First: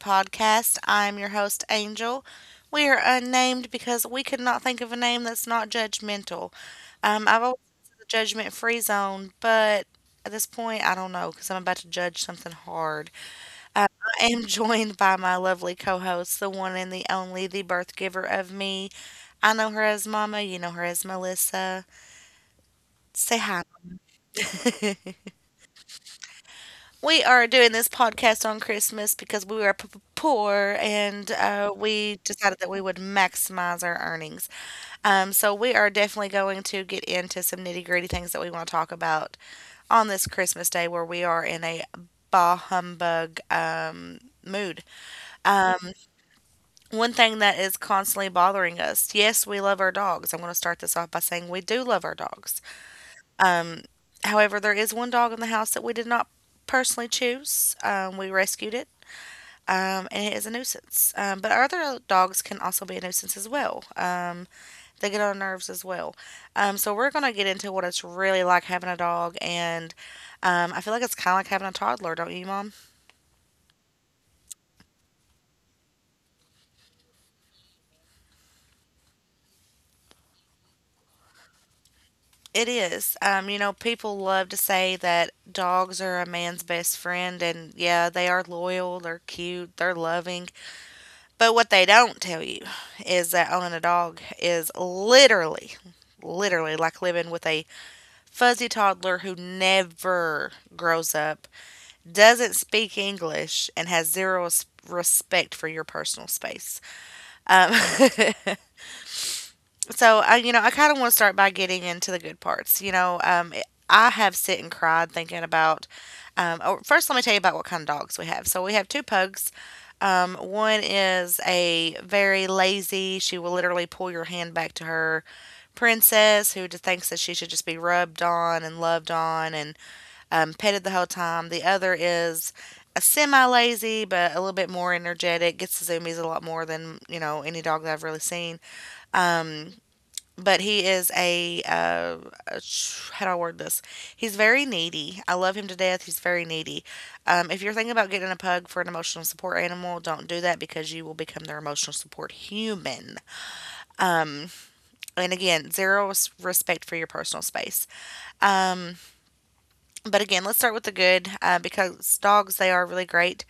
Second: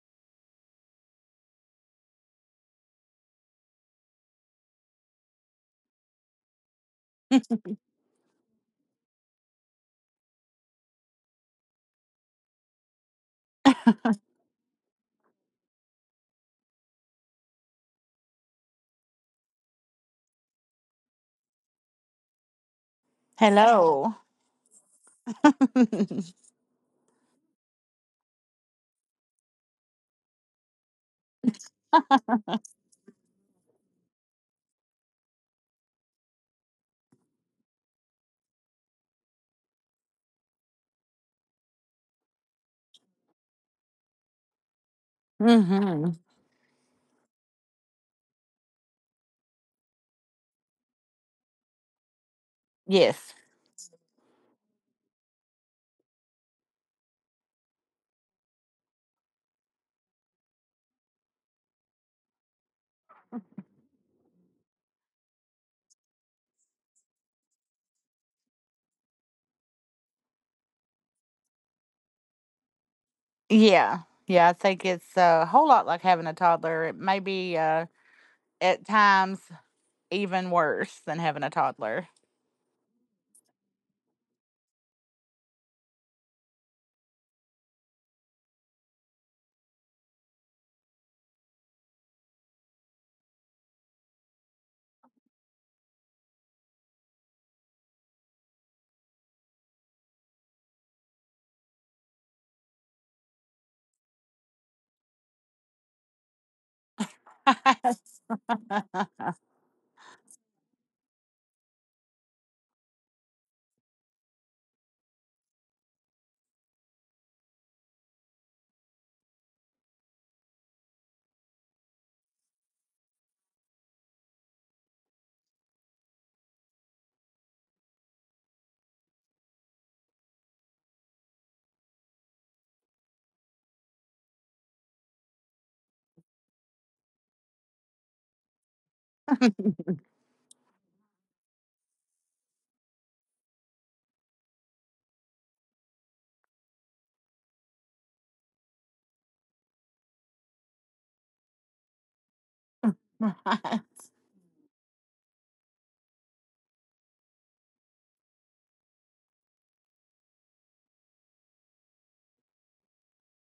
Podcast. I'm your host, Angel. We are unnamed because we could not think of a name that's not judgmental. I've always been in the judgment free zone, but at this point, I don't know because I'm about to judge something hard. Um, I am joined by my lovely co host, the one and the only, the birth giver of me. I know her as Mama, you know her as Melissa. Say hi. Hello. We are doing this podcast on Christmas because we were poor, and we decided that we would maximize our earnings. So we are definitely going to get into some nitty gritty things that we want to talk about on this Christmas day, where we are in a bah humbug mood. Um, Hmm. One thing that is constantly bothering us, yes, we love our dogs. I'm going to start this off by saying we do love our dogs. Yes. However, there is one dog in the house that we did not personally choose. We rescued it. And it is a nuisance. But our other dogs can also be a nuisance as well. They get on our nerves as well. So we're going to get into what it's really like having a dog, and I feel like it's kind of like having a toddler, don't you, Mom? Yeah. Yeah. I think it's a whole lot like having a toddler. It may be at times even worse than having a toddler. It is. You know, people love to say that dogs are a man's best friend, and yeah, they are loyal, they're cute, they're loving. But what they don't tell you is that owning a dog is literally, literally like living with a fuzzy toddler who never grows up, doesn't speak English, and has zero respect for your personal space. Um, so, I, you know, I kind of want to start by getting into the good parts. You know, I have sit and cried thinking about. Oh, first, let me tell you about what kind of dogs we have. So, we have two pugs. One is a very lazy, she will literally pull your hand back to her, princess who just thinks that she should just be rubbed on and loved on and petted the whole time. The other is a semi lazy, but a little bit more energetic. Gets the zoomies a lot more than you know any dog that I've really seen. But he is a, how do I word this? He's very needy. I love him to death. He's very needy. If you're thinking about getting a pug for an emotional support animal, don't do that because you will become their emotional support human. And again, zero respect for your personal space. But again, let's start with the good, because dogs, they are really great.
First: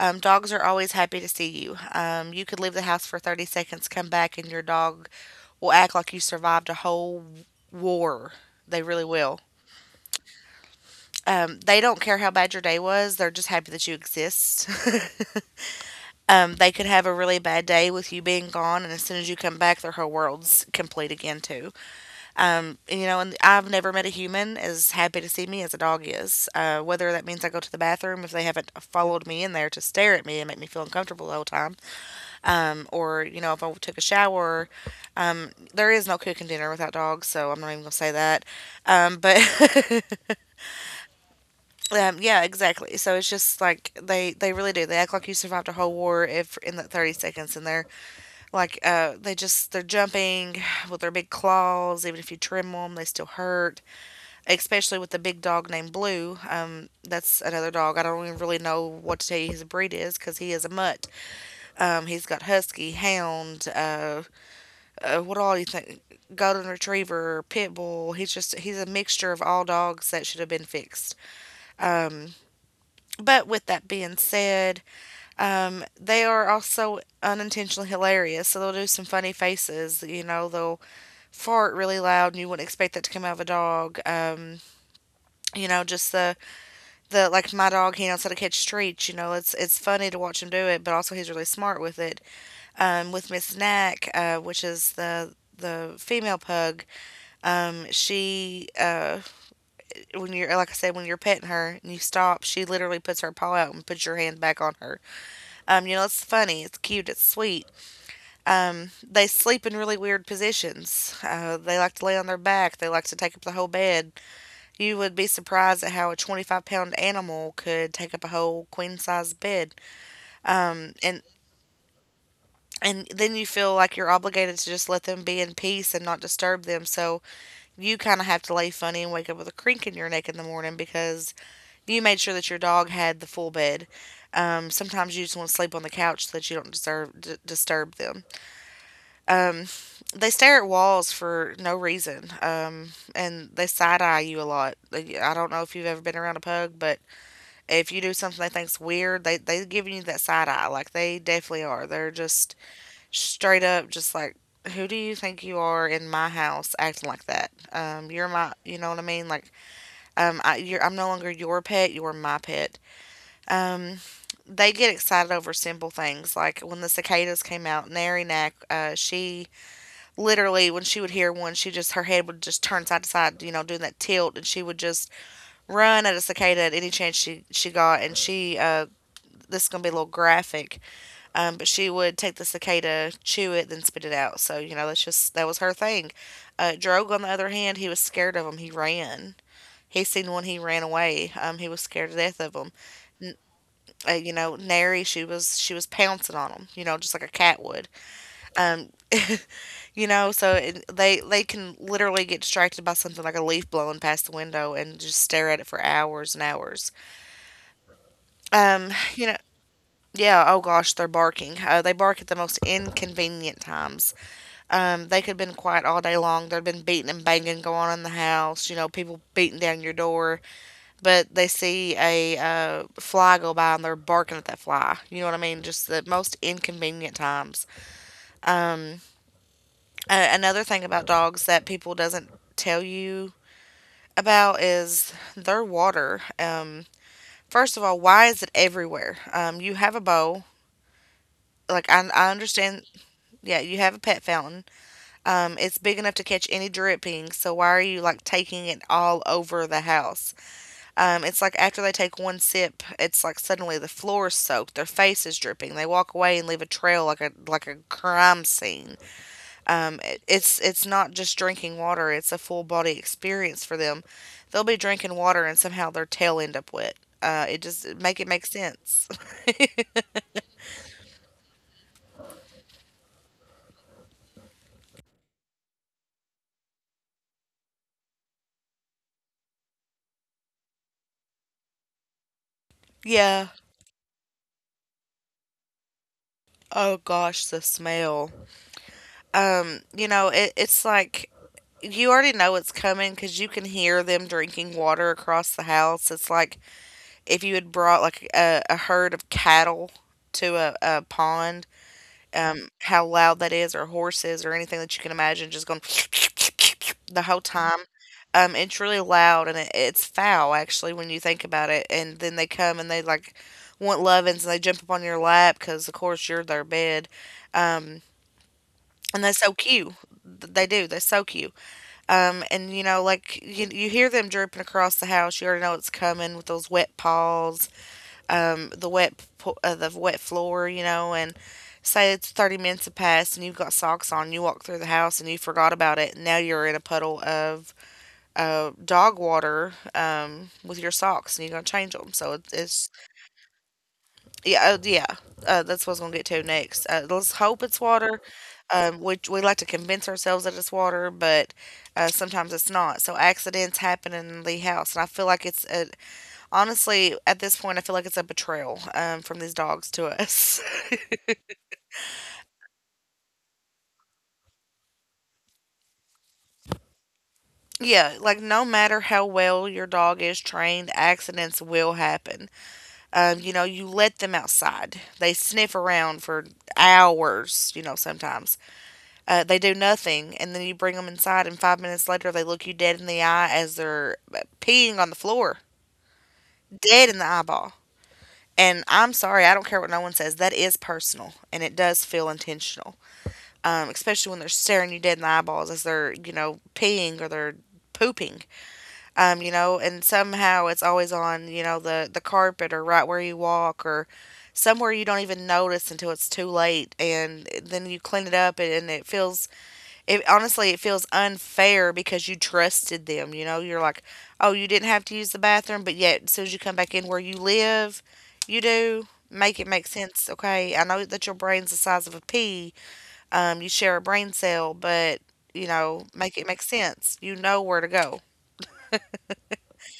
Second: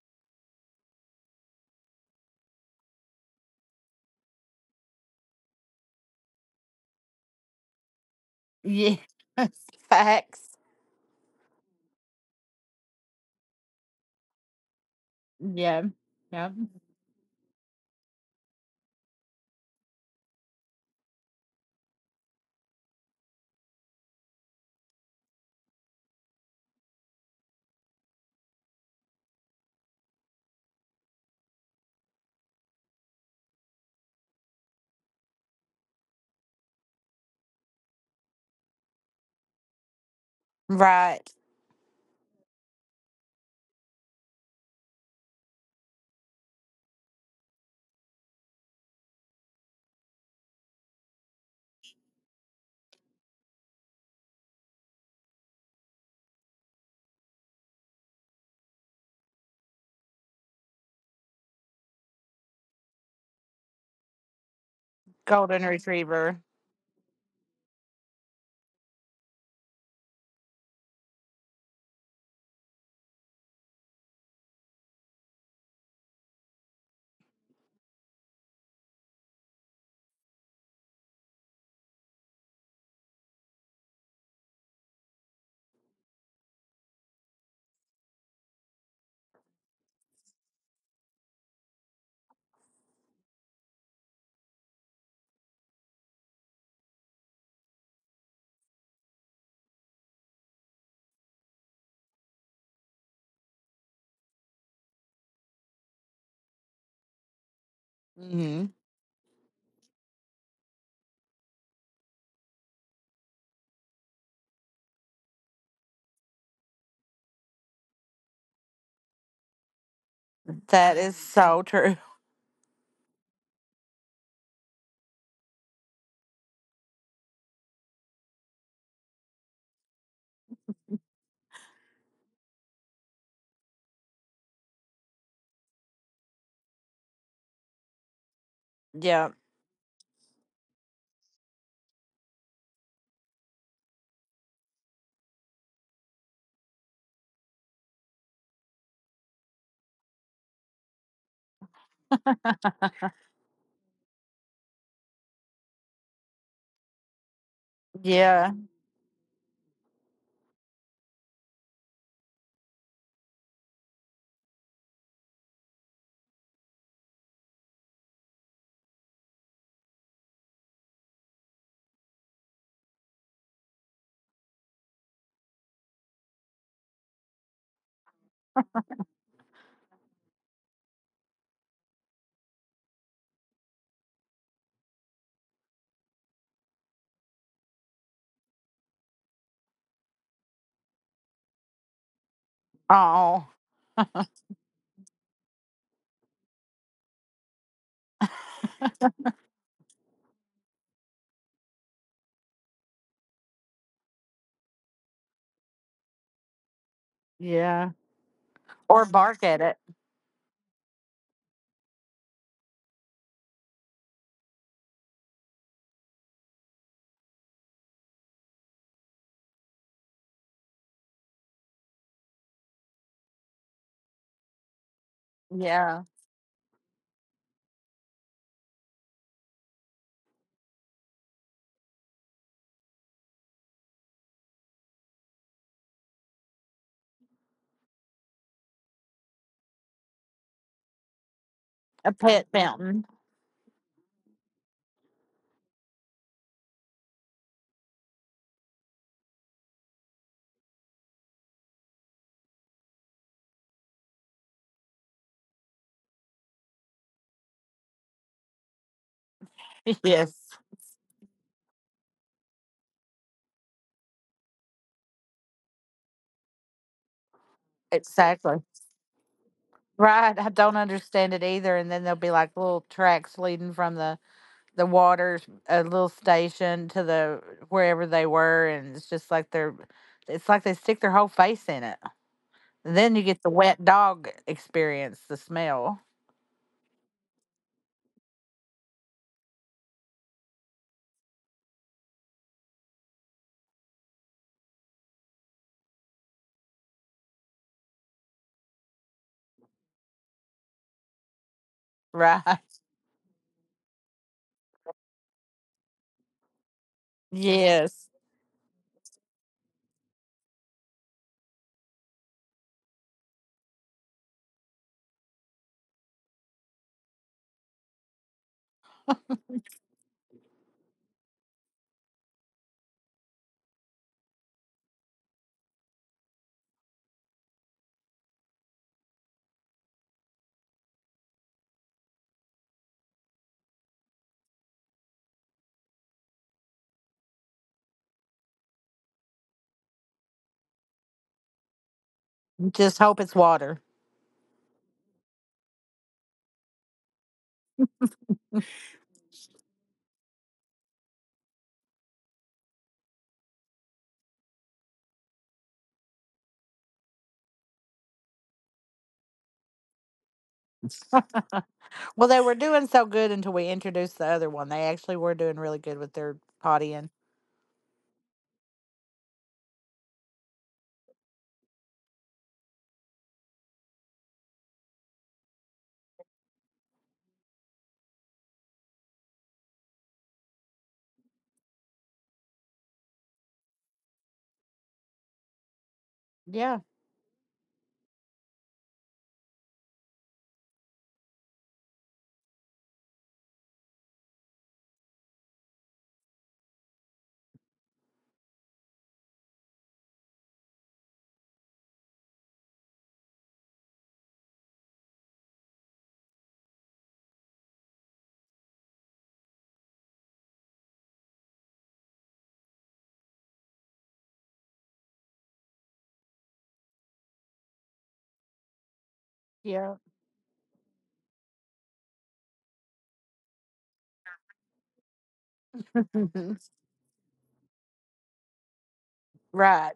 Dogs are always happy to see you. You could leave the house for 30 seconds, come back, and your dog will act like you survived a whole war. They Yeah. really will. Facts. They don't care how bad your day was, they're just happy that you exist. Yeah. Yeah. They could have a really bad day with you being gone, and as soon as you come back, their whole world's complete again, too. You know, and I've never met a human as happy to see me as a dog is. Whether that means I go to the bathroom, if they haven't followed me in there to stare at me and make me feel uncomfortable the whole time, or you know if I took a shower. There is no cooking dinner without dogs, so I'm not even gonna say that. But Right. Yeah, exactly. So it's just like they really do. They act like you survived a whole war if in that 30 seconds, and they're like they just, they're jumping with their big claws. Even if you trim them, they still hurt. Especially with the big dog named Blue. That's another dog. I don't even really know what to tell you his breed is because he is a mutt. He's got husky, hound, what all do Golden you think? retriever. Golden Retriever, Pit Bull. He's just, he's a mixture of all dogs that should have been fixed. But with that being said, they are also unintentionally hilarious. So they'll do some funny faces. You know, they'll fart really loud, and you wouldn't expect that to come out of a dog. You know, just the, like, my dog, he knows how to catch treats. You know, it's funny to watch him do it, but also he's really smart with it. With Miss Knack, which is the female pug, Um, she, uh, when you're, like I said, when you're petting her and you stop, she literally puts her paw out and puts your hand back on her. You know, it's funny, it's cute, it's sweet. Hmm. They sleep in really weird positions. They like to lay on their back, they like to take up the whole bed. You would be surprised at how a 25-pound animal could take up a whole queen size bed. Um, That is and so true. and then you feel like you're obligated to just let them be in peace and not disturb them. So you kind of have to lay funny and wake up with a crink in your neck in the morning because you made sure that your dog had the full bed. Sometimes you just want to sleep on the couch so that you don't disturb them. Yeah. Um, they stare at walls for no reason, and they side eye you a lot. I don't know if you've ever been around a pug, but if you do something they think's weird, they give you that side eye. Like they definitely are. They're just straight up, just like. Who do you think you are in my house acting like that? You're my, Yeah. you know what I mean? Like, I'm no longer your pet, you're my pet. Um, they get excited over simple things, like when the cicadas came out. Narinak, she literally, when she would hear one, she just, her head would just turn side to side, you know, doing that tilt, and she would just run at a cicada at any chance she got. And she, this is gonna be a little graphic, but she would take the cicada, chew it, then spit it out, so, you know, that was her thing. Drogue, on the other hand, he was scared of them. He ran. He seen one, he ran away. He was scared to death of them. N- Oh. You know, Nary, she was pouncing on them, you know, just like a cat would. Um, you know, so, they can literally get distracted by something like a leaf blowing past the window and just stare at it for hours and hours. Yeah. Um, Or you know, bark at it. yeah. Oh gosh, they're barking. They bark at the most inconvenient times. They could have been quiet all day long. There'd been beating and banging going on in the house. You know, people beating down your door, but they see a fly go by and they're barking at that fly. You know what I mean? Just the Yeah. most inconvenient times. Um, Another thing about dogs that people doesn't tell you about is their water. First of all, why is it everywhere? You have a bowl. Like, I, A I pet understand. fountain. Yeah, you have a pet fountain. It's big enough to catch any dripping. So why are you, like, taking it all over the house? It's like after they take one sip, it's like suddenly the floor is soaked, their face is dripping. They walk away and leave a trail like a crime scene. Um, it- Yes. it's it's not just drinking water; it's a full body experience for them. They'll be drinking water and somehow their tail end up wet. It just make it make Exactly. sense. Right. I don't understand it either. And then there'll be like little tracks leading from the waters, a little station to the wherever they were, and it's just like it's like they stick their whole face in it. Then you get Yeah. the wet dog experience, the smell. Oh gosh, the smell. You know, it's like you already know it's coming because you can hear them drinking water across the house. It's like if you had brought like a herd of cattle to a pond, Right. How loud that is, or horses, or anything that you can imagine, just going the whole time. Yes. It's really loud, and it's foul actually when you think about it. And then they come and they, like, want lovin's and they jump up on your lap because of course you're their bed. Um, and they soak you. They do. They soak you. And you know, like, you hear them dripping across the house. You already know it's coming with those wet paws, the wet floor, you know, and say it's 30 minutes have passed and you've got socks on, you walk through the house and you forgot about it, and now you're in a puddle of dog water with your socks and you're going to change them. So it's Just hope it's water. yeah. That's what I was going to get to next. Let's hope it's water. We like to convince ourselves that it's water, but sometimes it's not. So accidents happen in the house, and I feel like honestly, at this point, I feel like it's a betrayal from these dogs to us. Well, they were doing so good until we introduced the other one. They actually were doing really good with their pottying. Yeah, like no matter how well your dog is trained, accidents will happen. You know, you let them outside, they sniff around for hours, you know, sometimes. They do nothing, and then you bring them inside, and 5 minutes later, they look you dead in the eye as they're peeing on the floor, Yeah, dead in the eyeball. And I'm sorry, I don't care what no one says. That is personal, and it does feel intentional. Especially when they're staring you dead in the eyeballs as they're, you know, peeing or they're pooping, you know, and somehow it's always on, you know, the carpet or right where you walk or somewhere you don't even notice until it's too late and then you clean it up, and it feels, it honestly it feels unfair because you trusted them, you know. You're like, oh, you didn't have to use the bathroom, but yet as soon as you come back in where you live, you do. Make it make yeah. sense. Okay, I know that your brain's the size of a pea. You share a brain cell, but you know, make it make sense. You know where to go. Right.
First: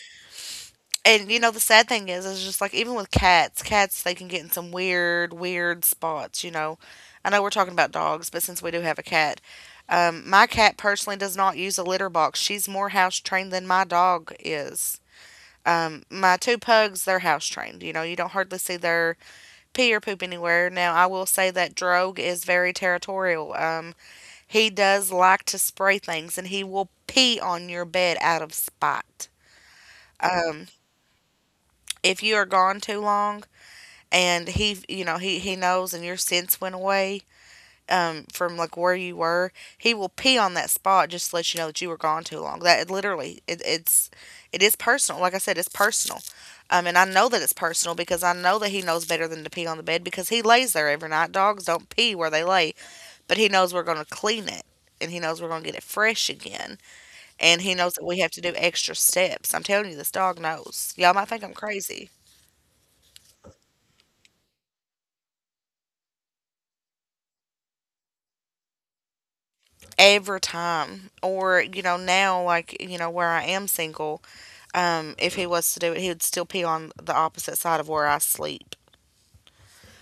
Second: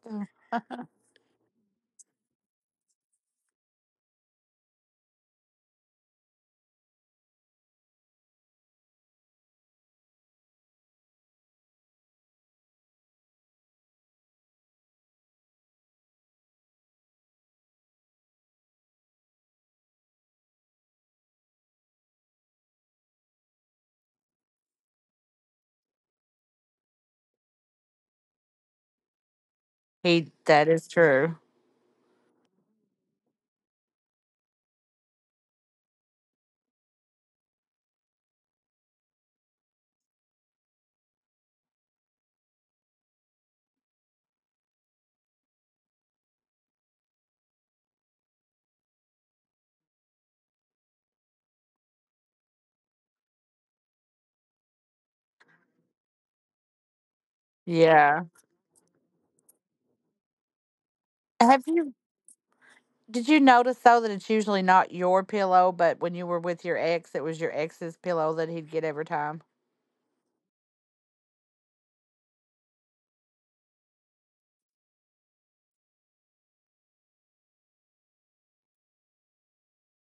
And you know, the sad thing is just like even with cats, cats they can get in some weird, weird spots. You know, I know we're talking about dogs, but since we do have a cat, my cat personally does not use a litter box. She's more house trained than my dog is. My two pugs, they're house trained. You know, you don't hardly see their pee or poop anywhere. Now, I will say that Drogue is very territorial. He does like to spray things and he will pee on your bed out of spite. He Um, That is true. if you are gone too long and he, you know, he knows and your sense went away from like where you were, he will pee on that spot just to let you know that you were gone too long. That it literally, it is personal. Like I said, it's personal. And I know that it's personal because I know that he knows better than to pee on the bed because he lays there every night. Dogs don't pee where they lay, but he knows we're going to clean it and he knows we're going to get it fresh again, and he knows that we Yeah. have to do extra steps. I'm telling you, this dog knows. Y'all might think I'm Have you crazy did you notice though that it's usually not your pillow, but when you were with your ex, it was your ex's pillow that he'd get every time? every time. Or, you know, now, like, you know, where I am single, if he was to do it, he would still pee on the opposite side of where I sleep.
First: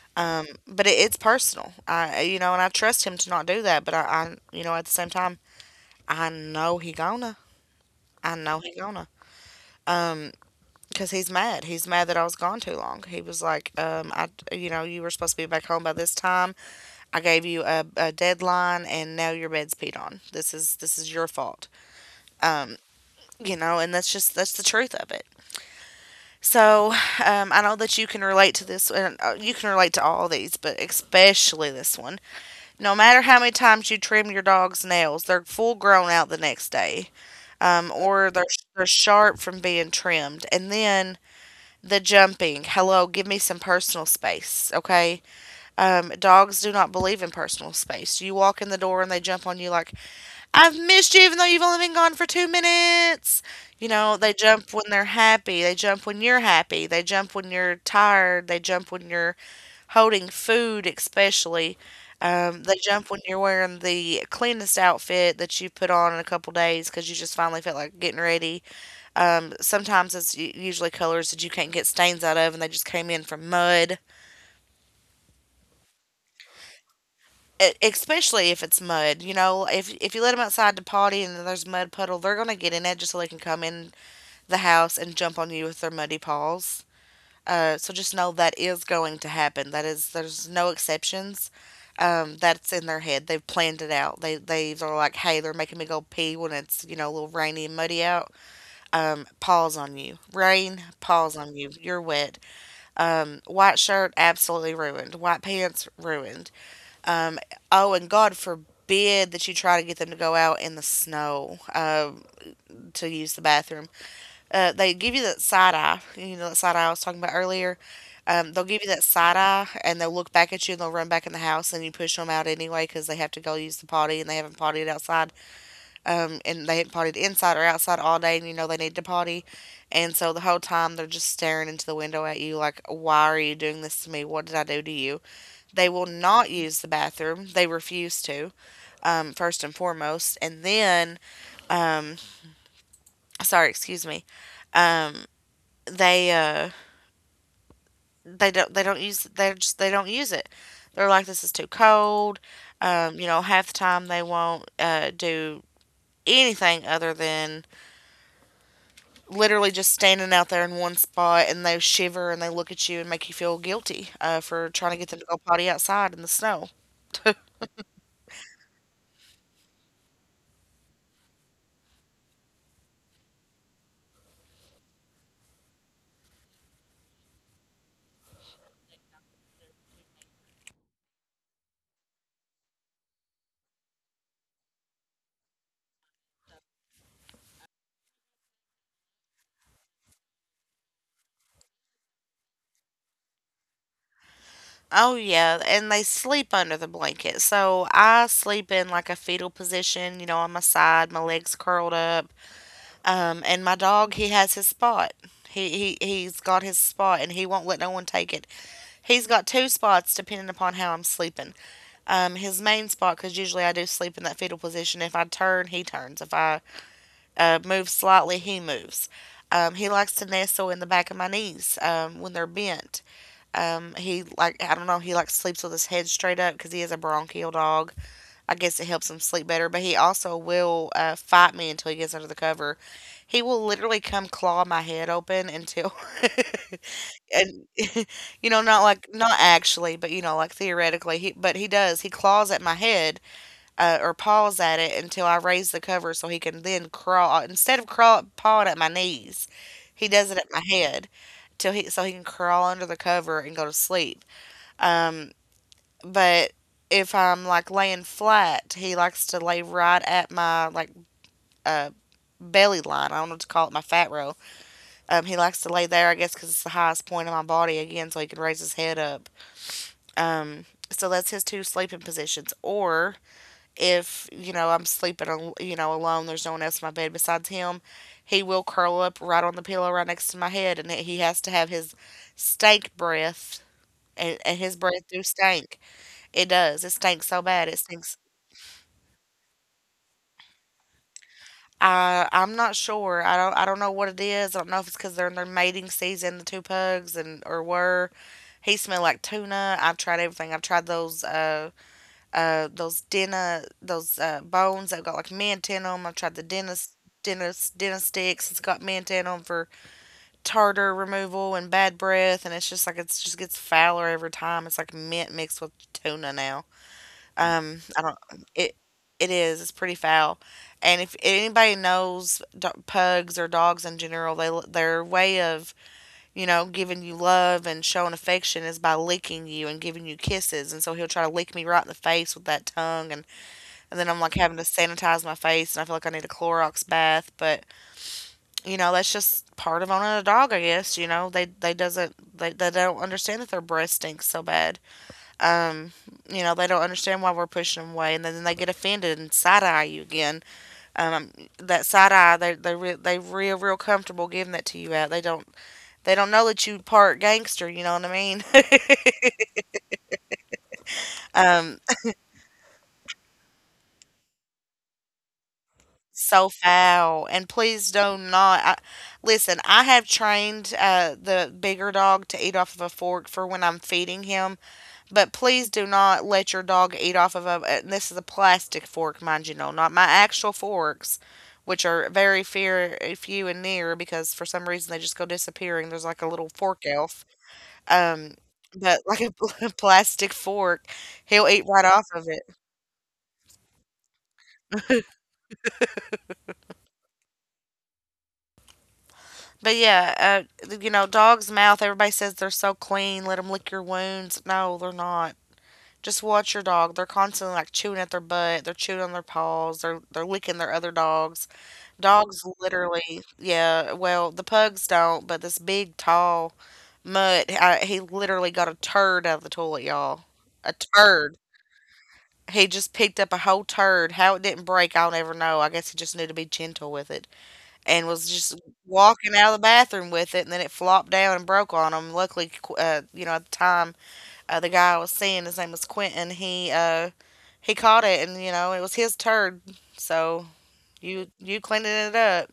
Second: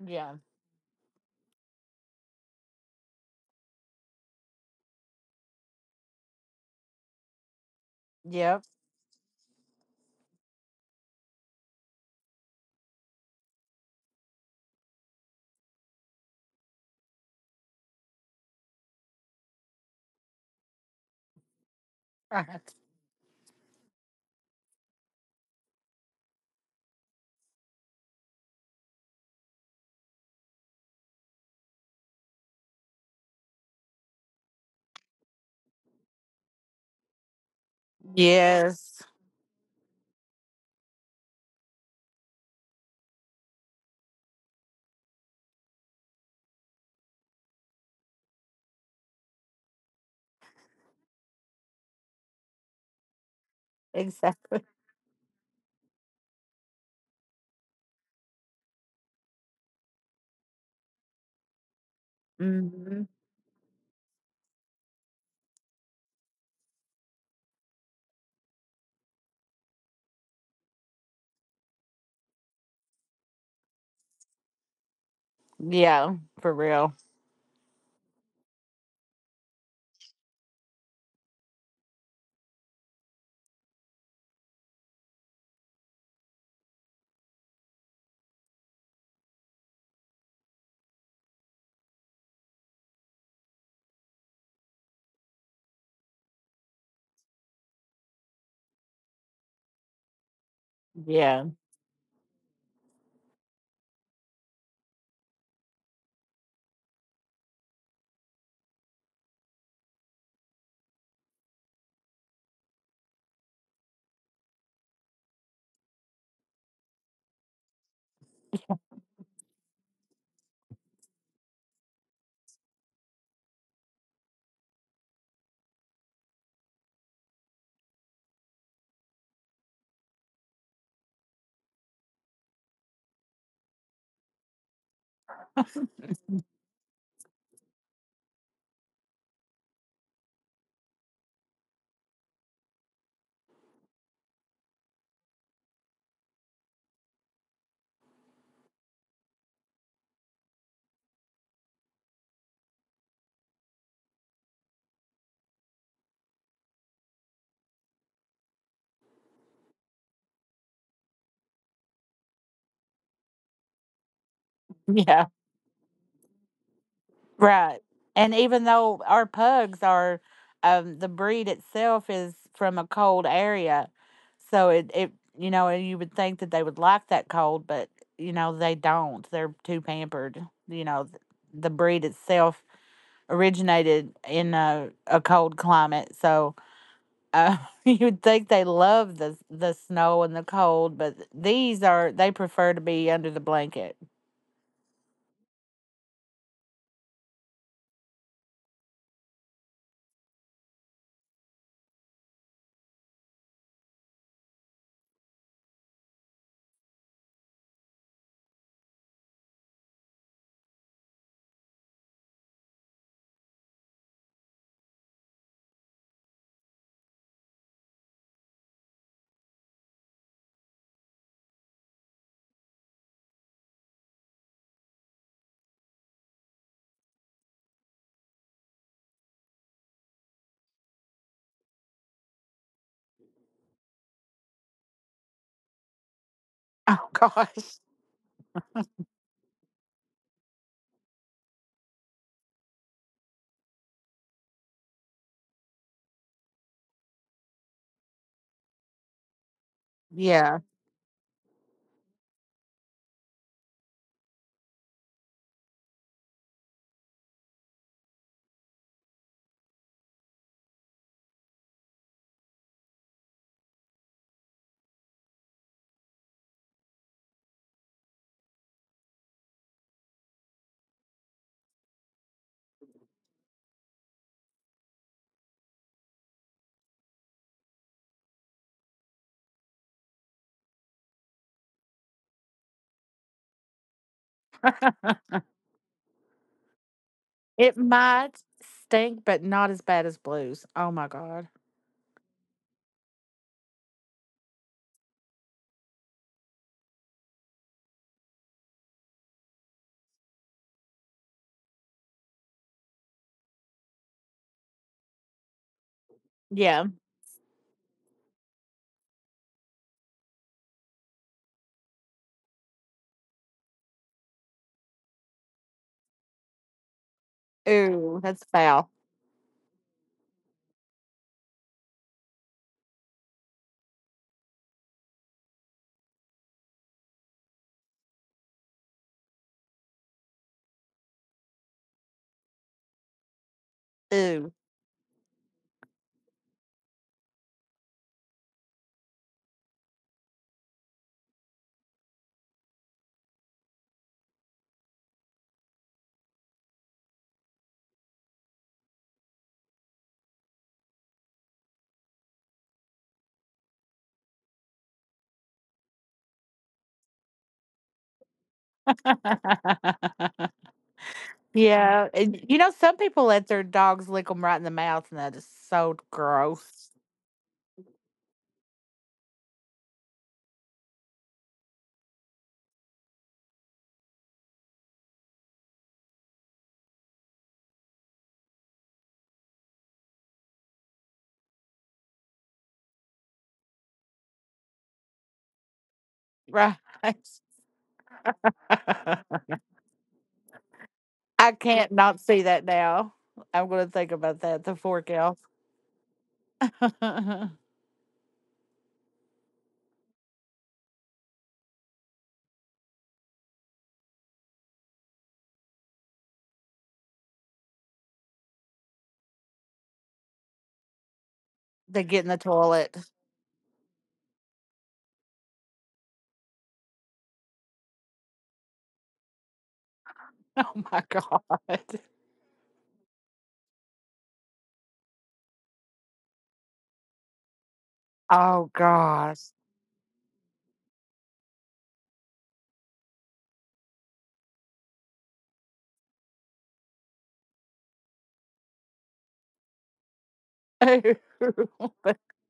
Yeah. But it's personal. I, you know, and I trust him to not do that. But you know, at the same time, I know he gonna. I know Yep. he gonna. Because he's mad. He's mad that I was gone too long. He was like, I, you know, you were supposed to be back home by this time. I gave you a deadline and now your bed's peed on. This is your fault. You know, and that's just that's the truth of it. So I know that you can relate to this, and you can relate to all these, but especially this one. No matter how many times you trim your dog's nails, they're full grown out the next day, or they're Yes, sharp from being trimmed, and then the jumping. Hello, give me some personal space, okay? Dogs do not believe in personal space. You walk in the door and they jump on you like, I've missed you even though you've only been gone for 2 minutes. You know, they exactly. jump when they're happy. They jump when you're happy. They jump when you're tired. They jump when you're holding food, especially. They Hmm. jump when you're wearing the cleanest outfit that you put on in a couple days because you just finally felt like getting ready. Sometimes it's usually colors that you can't get stains out of and they just came in from mud. Yeah, for real. Especially if it's mud, you know, if you let them outside to potty and there's a mud puddle, they're gonna get in it just so they can come in the house and jump on you with their muddy paws. So just know that is going to happen. That is, there's no exceptions. That's in their head. They've planned it out. They are like, hey, they're making me go pee when it's, you know, a little rainy and muddy out. Paws on you. Rain, paws Yeah, on you. You're wet. White shirt, absolutely ruined. White pants, ruined. Oh, and God forbid that you try to get them to go out in the snow to use the bathroom. They give you that side eye, you know, that side eye I was talking about earlier. They'll give you that side eye and they'll look back at you and they'll run back in the house and you push them out anyway because they have to go use the potty and they haven't pottied outside. And they haven't pottied inside or outside all day and you know they need to potty. And so the whole time they're just staring into the window at you like, why are you doing this to me? What did I do to you? They will not use the bathroom. They refuse to, first and foremost. And then, um, sorry, excuse me. Um, they, uh, they just they don't use it. They're like, this is too cold. You know, half the time they won't do anything other than literally just standing out there in one spot and they shiver and they look at you and make you feel guilty for trying to get them to yeah, go potty outside in the snow. right. And even though our pugs are, the breed itself is from a cold area, so it you would think that they would like that cold, but they don't. They're too pampered. You know, the breed itself originated in a cold climate, so Uh, you'd think they love the snow and the cold, but these are they prefer to be under the blanket. Oh yeah, and they sleep under the blanket. So I sleep in like a fetal position, you know, on my side, my legs curled up. And my dog, he has his spot. He's got his spot and he won't let no one take it. He's got two spots depending upon how I'm sleeping. His main spot, because usually I do sleep in that fetal position. If I turn, he turns. If I move slightly, he moves. He likes to nestle in the back of my knees when they're bent. He like, I don't know. He like sleeps with his head straight up because he is a bronchial dog. I guess it helps him sleep better, but he also will fight me until he gets under the cover. He will literally come claw my head open until, Oh and gosh. you know, not like not actually, but you know, like theoretically, he does. He claws at my head or paws at it until I raise the cover so he can then crawl, instead of crawl pawing at my knees. He does it at Yeah. my head till he, so he can crawl under the cover and go to sleep. Um, but if I'm like laying flat, he likes to lay right at my like uh, belly line. I don't know what to call it, my fat roll. He likes to lay there, I guess, because it's the highest point of my body again, so he can raise his head up. So that's his two sleeping positions. Or if you know I'm sleeping, you know, alone, there's no one else in my bed besides him. He will curl up right on the pillow, right next to my head, and he has to have his stank breath, and his breath do stink. It does. It stinks so bad. It It stinks. might stink, but not as bad as Blue's. Oh my god. I'm not sure. I don't know what it is. I don't know if it's because they're in their mating season, the two pugs, and or were. He smelled like tuna. I've tried everything. I've tried those bones that got like mint in them. I've tried the Yeah. dentist dentist dentist sticks. It's got mint in them for tartar removal and bad breath. And it's just gets fouler every time. It's like mint mixed with tuna now. I Ooh, don't. that's It foul. it is. It's pretty foul. And if anybody knows pugs or dogs in general, they their way of giving you love and showing affection is by licking you and giving you kisses. And so he'll try to lick me right in the face with that tongue, and then I'm like Ooh. having to sanitize my face, and I feel like I need a Clorox bath. But that's just part of owning a dog, I guess. They doesn't they don't understand that their breath stinks so bad. Um, they don't understand why we're pushing them away, and then they get offended and side eye you again. Um, that side eye, they real real comfortable giving that to you out. They don't know that you part gangster. You know what I mean? um, Yeah. And you know, some people let their dogs lick them right in the mouth, and that is so so gross. foul. And please do not. Listen. I have trained the bigger dog to eat off of a fork for when I'm feeding him. But please do not let your dog eat off of a. This is a plastic fork, mind you. No, not my actual forks, which are very few and near because for some reason they just go disappearing. There's like a little Right. fork elf. Um, but I plastic fork, he'll eat right can't off not of it. see that now. I'm going to think about that. The fork elf. But yeah, dog's mouth. Everybody says they're so clean. Let them lick your wounds. No, they're not. Just watch your dog. They're constantly like chewing at their butt. They're chewing on their paws. They're licking their other dogs. They get in the Dogs toilet. literally, yeah, well, the pugs don't, but this big, tall mutt, he literally got a turd out of the toilet, y'all. A Oh my turd. god. He just picked up a whole turd. How it didn't break, I'll never know. I guess he just knew to be gentle with it and was just Oh walking out gosh. of the bathroom with it, and then it flopped down and broke on him. Luckily, at the time, the guy I was seeing, his name was Quentin, he caught it, and it was his turd. So you, you cleaning it But up.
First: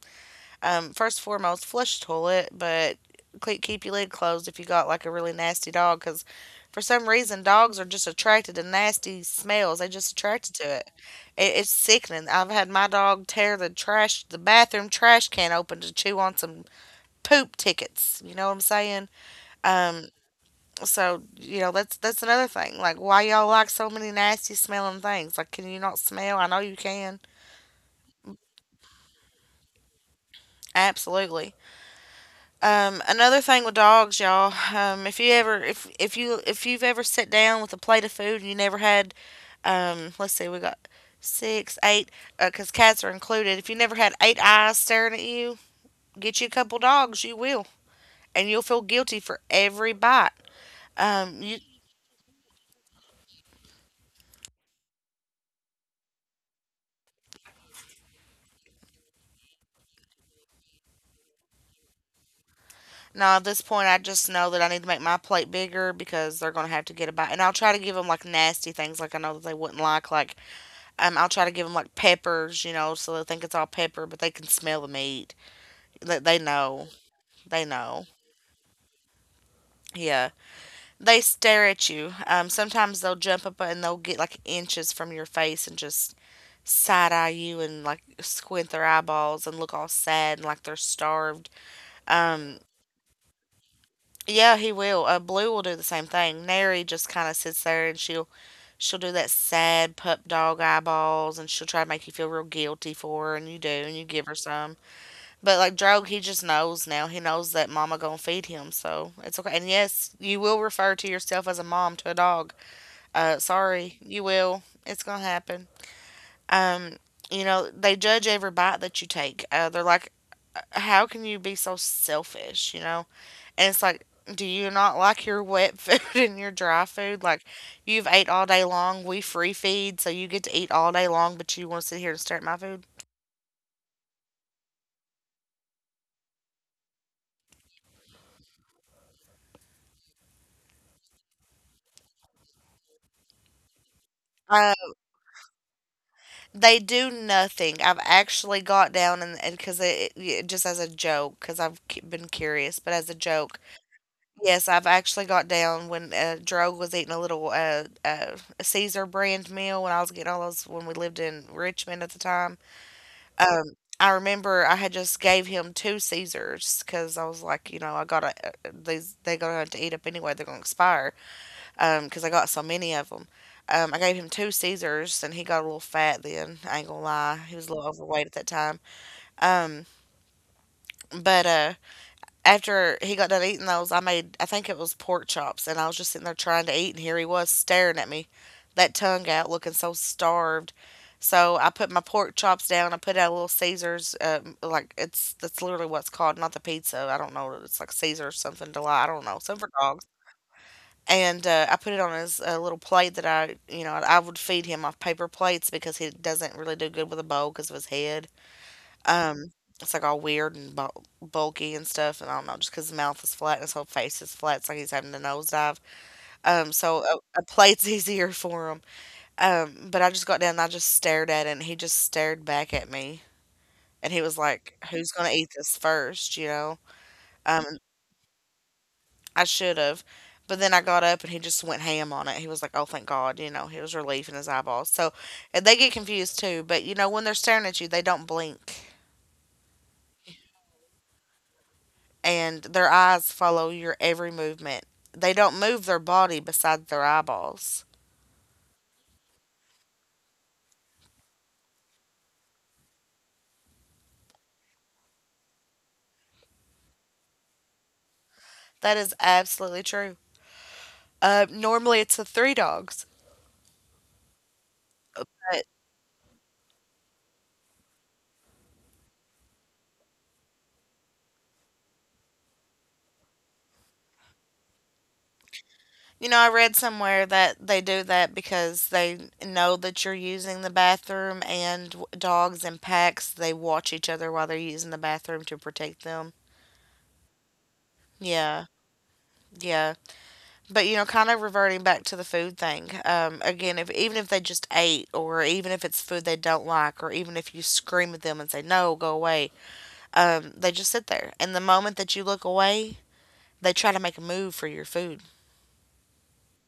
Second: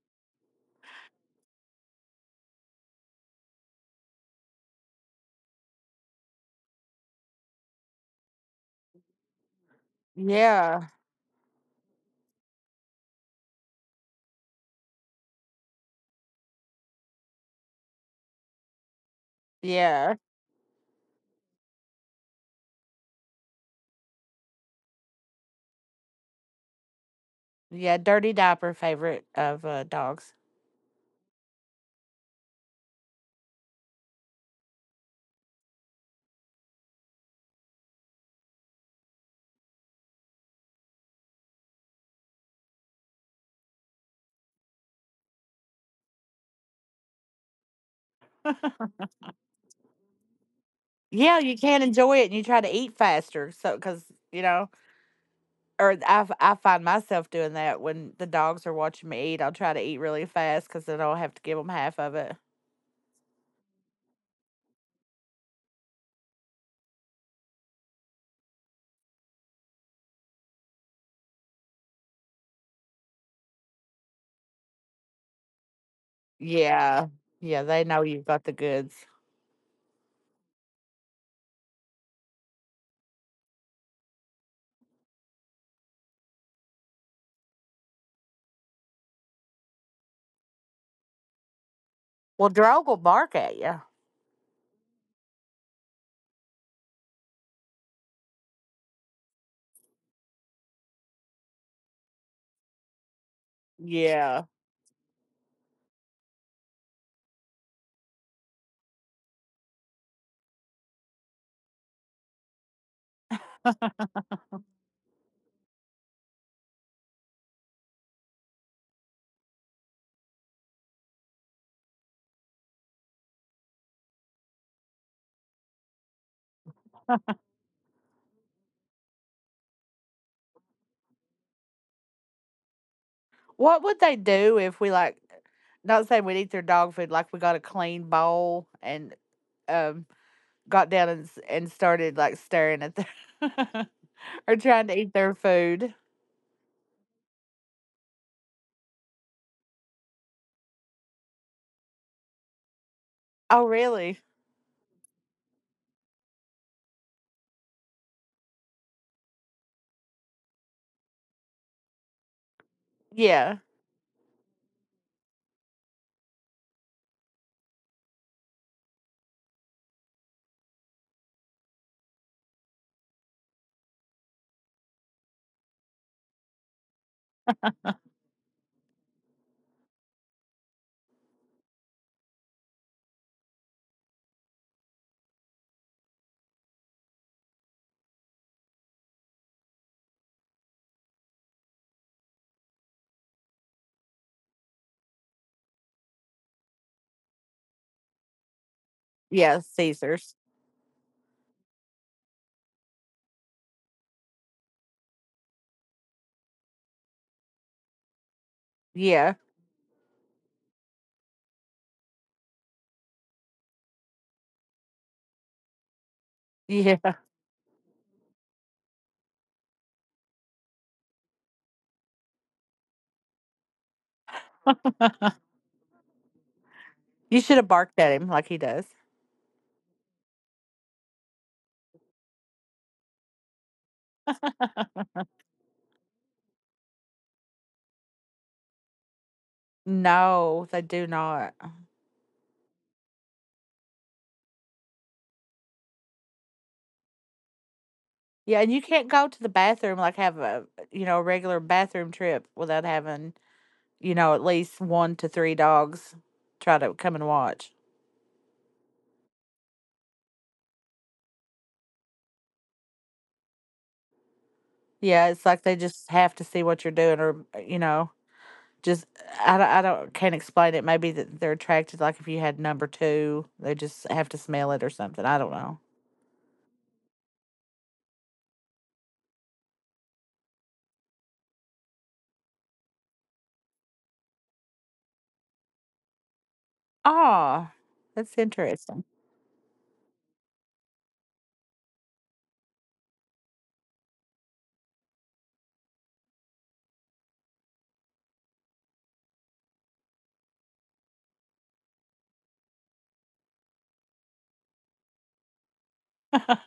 First and foremost, flush the toilet, but keep your lid closed if you got like a really nasty dog, because for some reason dogs are just attracted to nasty smells. They just attracted to yeah, it. It's sickening. I've had my dog tear the trash, the bathroom trash can open to chew on some poop tickets. You know what I'm saying? Um, yeah, so that's another thing. Like why y'all like so many nasty smelling things? Like can you not smell? I know you can. yeah, dirty diaper favorite of, dogs. Absolutely. Another thing with dogs, y'all, if you ever if you if you've ever sat down with a plate of food and you never had, let's see, we got six, eight, because cats are included. If you never had eight eyes staring at you, get you a couple dogs, you will, and you'll feel guilty for every bite. Yeah, You you can't enjoy it and you try to eat faster. So, because you know, or I find myself doing that when the dogs are watching me eat, I'll try to eat really fast because then I'll have to give them half of it. Now at this point, I just know that I need to make my plate bigger because they're gonna have to get a bite, and I'll try to give them like nasty things, like I know that they wouldn't like. I'll try to give them like peppers, so they think it's all pepper, but they can smell the meat. They know. Yeah. Yeah, They they know know. you've got the goods. Yeah. They stare at you. Sometimes they'll jump up and they'll get like inches from your face and just side eye you and like squint their eyeballs and look all sad and like they're starved. Well, Um, Drog will bark at you. yeah, he will. Blue will do the same thing. Neri just kind of sits there and she'll do that sad pup dog eyeballs, and she'll try to make you feel real guilty for her, and you do, and you give her Yeah. some. But like Drogue, he just knows now. He knows that Mama gonna feed him, so it's okay. And yes, you will refer to yourself as a mom to a dog. Sorry, you will. It's gonna happen. Um, they judge every bite that you take. They're like, how can you be so selfish? And it's like, do you not like your wet food and your dry food? Like, you've ate all day long. We free feed, so you get to eat all day long, but you want to sit here and stare at my food. What would they do if we like not saying we'd eat their dog food, like we got a clean bowl and um got down and and started like staring at their or Uh, trying to eat their food. They do nothing. I've actually got down, and because it yeah, just as a joke, because I've been curious, but as a joke, Oh really? yes, I've actually got down when Drogue was eating a little Caesar brand meal when I was getting all those when we lived in Richmond at the time. Yeah. I remember I had just gave him two Caesars because I was like, I gotta, these they gonna have to eat up anyway. They're gonna expire because I got so many of them. I gave him two Caesars, and he got a little fat then. I ain't gonna lie, he was a little overweight at that time. Um, but after he got done eating those, I made, I think it was pork chops, and I was just sitting there trying to eat, and here he was staring at me, that tongue out, looking so starved. So I put my pork chops down. I put out a little Caesars, like it's that's literally what's called, not the pizza. I don't know, it's like Caesar or something. Deli, I don't know, something Yeah, for dogs. Caesars. And I put it on his little plate that I would feed him off paper plates because he doesn't really do good with a bowl because of his head. Yeah. Um, it's like all weird and bulky and stuff, and I don't know, just because his mouth is flat and his whole face is flat, it's like he's having a nosedive. So Yeah. a plate's easier for him. But I just got down and I just stared at it, and he just stared back at me, and he was like, "Who's gonna eat this first?" You know? You should Um, have barked at him like he does. I should have. But then I got up and he just went ham on it. He was like, "Oh, thank God!" He was relief in his eyeballs. So and they get confused too. But when they're staring at you, they don't blink, No, they do not. and their eyes follow your every movement. They don't move their body besides their eyeballs. Yeah, and you can't go to the bathroom like have a regular bathroom trip without having, at least one to three dogs try to come and watch. That is absolutely true. Normally, it's the three dogs, Yeah, it's but like they just have to see what you're doing, or just I don't can't explain it. Maybe that they're attracted. Like if you had number two, they just have to smell it or something. I don't know. I read somewhere that they do that because they know that you're using the bathroom, and dogs in packs, they watch each other while they're using the bathroom to protect them. Ah, that's Yeah, interesting. yeah. But kind of reverting back to the food thing. Again, if even if they just ate, or even if it's food they don't like, or even if you scream at them and say no, go away, they just sit there. And the moment that you look away, they try to make a move for your food.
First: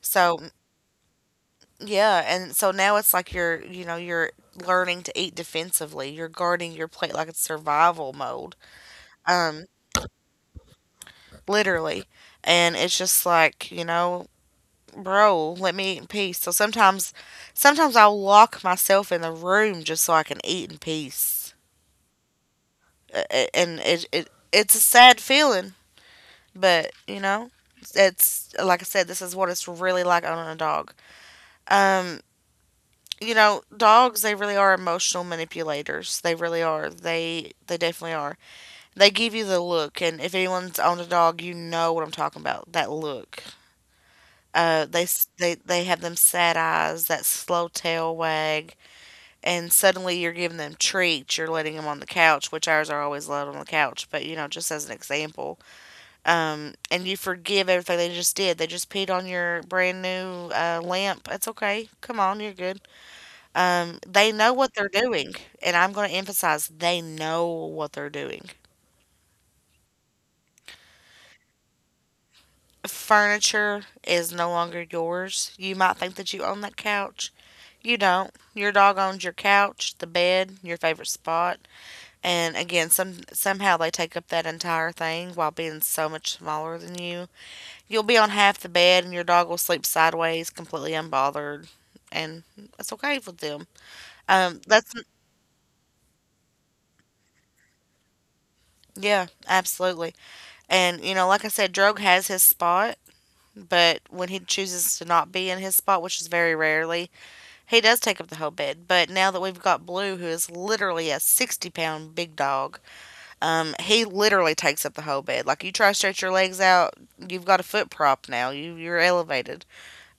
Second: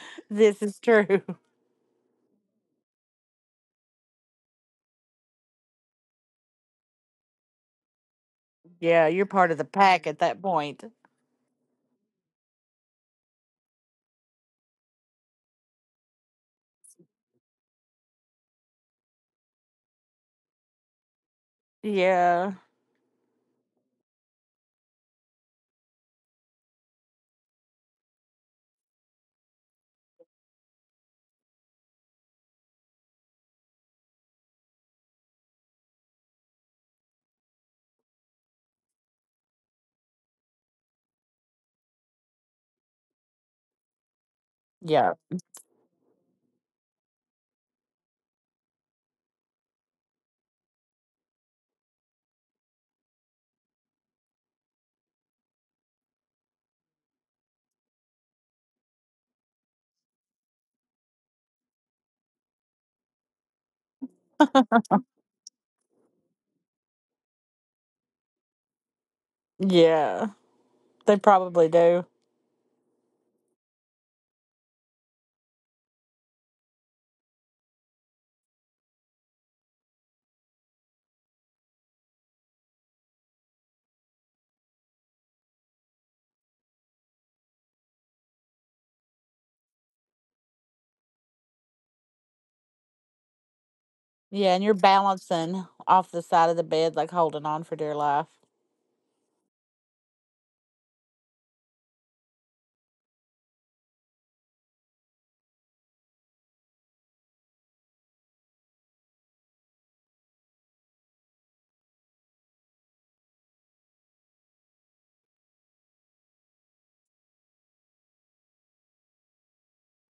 So mm, This is true. yeah, and so now it's like you're learning to eat defensively. You're guarding your plate like it's survival mode, Yeah, you're part of um, the pack at that point. literally. And it's just like, bro, let me eat in peace. So sometimes I'll lock myself in the room just so I can eat in peace. Yeah, And it's a sad feeling, but it's like I said, this is what it's really like owning a dog. Um, Dogs, they really are emotional manipulators. They really are. They definitely are. They give you the look, and if anyone's owned a dog, you know what I'm talking about. That look. They yeah, s- they have them sad eyes, that slow tail wag. And suddenly you're giving them treats, you're letting them on the couch, which ours are always allowed on the couch, but just as an example. And you forgive everything they just did. They just peed on your brand new lamp. It's okay. Come on, you're good. They know what they're doing, and I'm going to emphasize they know what they're doing. yeah. They probably do. Furniture is no longer yours. You might think that you own that couch. You don't. Your dog owns your couch, the bed, your favorite spot. And again, somehow they take up that entire thing while being so much smaller than you. You'll be on half the bed and your dog will sleep sideways, completely unbothered, and that's okay with them. Yeah, and you're That's balancing off the side of the bed, like holding on for dear life, Yeah, absolutely. And you know, like I said, Drogue has his spot, but when he chooses to not be in his spot, which is very rarely, he does take up the whole bed. But now that we've got Blue, who is literally a 60 pound big dog. He literally takes up the whole bed. Like you try to stretch your legs out, you've got a foot prop now. You're elevated.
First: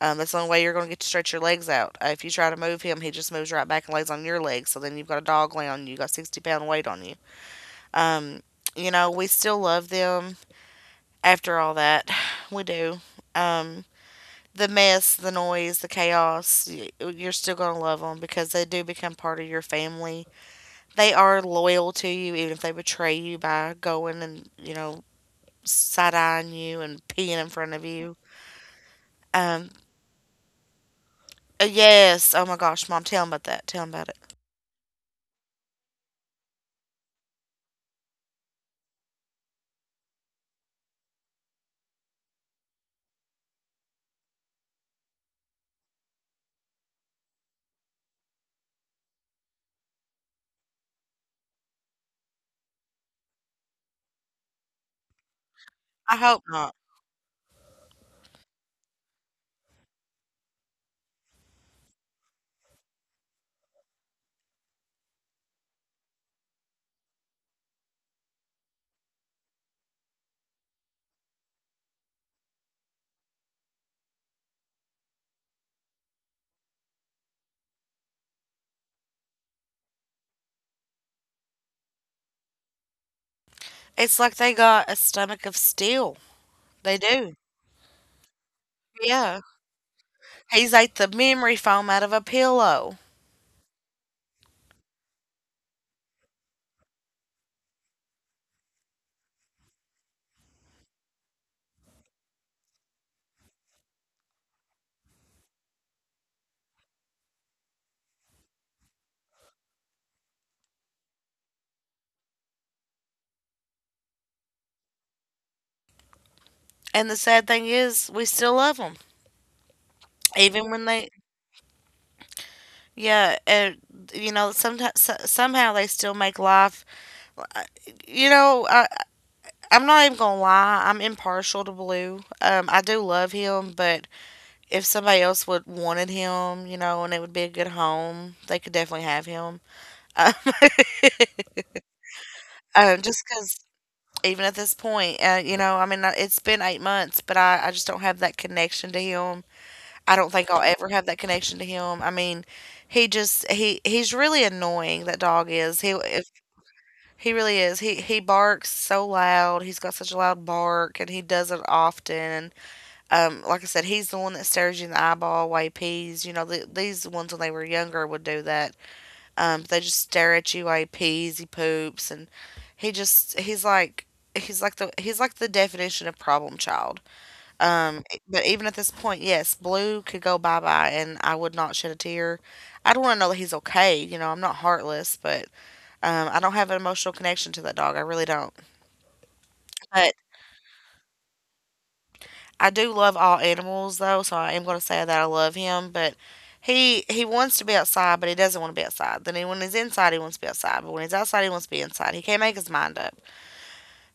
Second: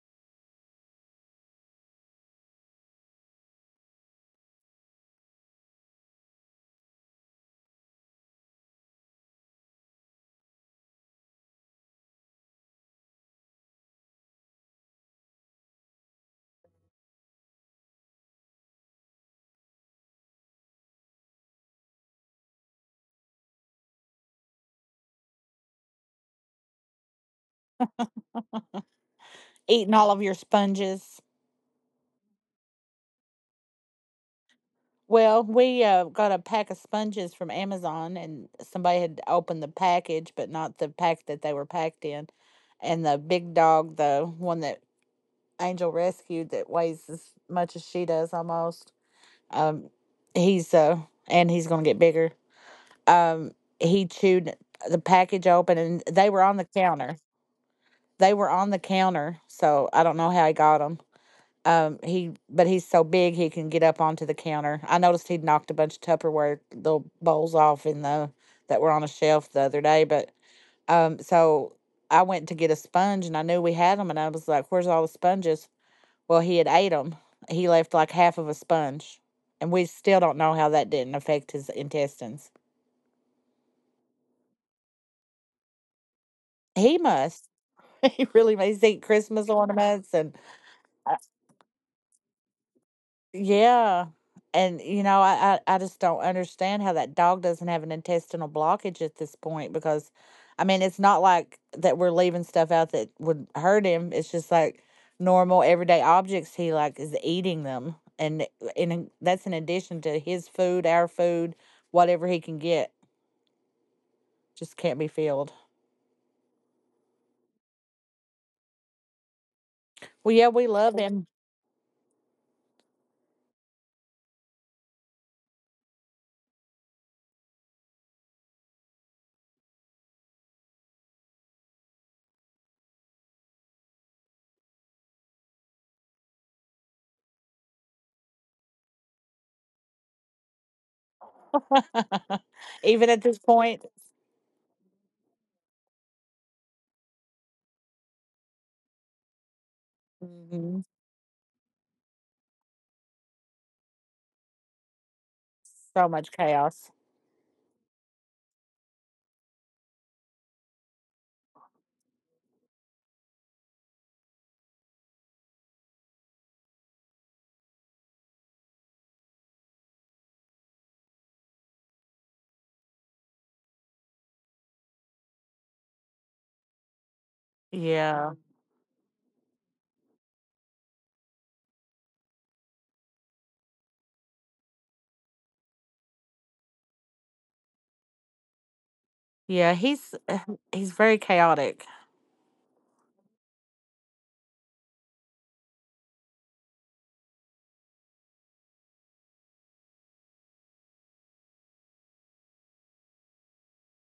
That's the only way you're going to get to stretch your legs out. If you try to move him, he just moves right back and lays on your legs. So then you've got a dog laying on you. You got 60 pound weight on you. Um, you know we still love them after all that. We do. Um, the mess, the noise, the chaos, you're still going to love them because they do become part of your family. They are loyal to you, even if they betray you by going and, side eyeing you and peeing in front of you. Um, eating all of your sponges. Yes. Oh my gosh, Mom, tell him about that. Tell him about it. Well, we, got a pack of sponges from Amazon, and somebody had opened the package, but not the pack that they were packed in. And the big dog, the one that Angel rescued that weighs as much as she does almost, um, he's, uh, and he's gonna get bigger. Um, he chewed the package open, and I they were hope on the not. counter. They were on the counter, so I don't know how he got them. He but he's so big he can get up onto the counter. I noticed he would knocked a bunch of Tupperware little bowls off in the that were on a shelf the other day. But so I went to get a sponge and I knew we had them and I was like, "Where's all the sponges?" Well, he had ate them. He left like half of a sponge, and we still don't know how that didn't affect his intestines. It's like they got a stomach of steel. They He do. must. He really must eat Yeah. Christmas ornaments and He's ate the memory foam out of a pillow. Yeah. And you know, I just don't understand how that dog doesn't have an intestinal blockage at this point because I mean, it's not like that we're leaving stuff out that would hurt him. It's just like normal everyday objects he like is eating them and that's in addition to his food, our food, whatever he can get just can't be filled. And the sad thing is, we still love them. Well, yeah, we Even when love they, him. yeah, you know, sometimes, somehow they still make life. You know, I'm not even going to lie. I'm impartial to Blue. I do love him, but if somebody else would wanted him, you know, and it would be a good home, they could definitely have him. Uh, Even just at this because point, even at this point, you know, it's been 8 months, but I just don't have that connection to him. I don't think I'll mhm, ever have that connection to him. I mean, he just he he's really annoying. That dog is he so if, much chaos. he really is. He barks so loud. He's got such a loud bark, and he does it often. Like I said, he's the one that stares you in the eyeball. Way peas. You know, these ones when they were younger would do that. They just stare at you while he pees, he poops, and he just he's like the definition of problem child. Yeah. But even at this point, yes, Blue could go bye bye, and I would not shed a tear. I'd want to know that he's okay. You know, I'm not heartless, but I don't have an emotional connection to that dog. I really don't. Yeah, But he's he's very chaotic. I do love all animals, though, so I am going to say that I love him. But he wants to be outside, but he doesn't want to be outside. Then when he's inside, he wants to be outside. But when he's outside, he wants to be inside. He can't make his mind up.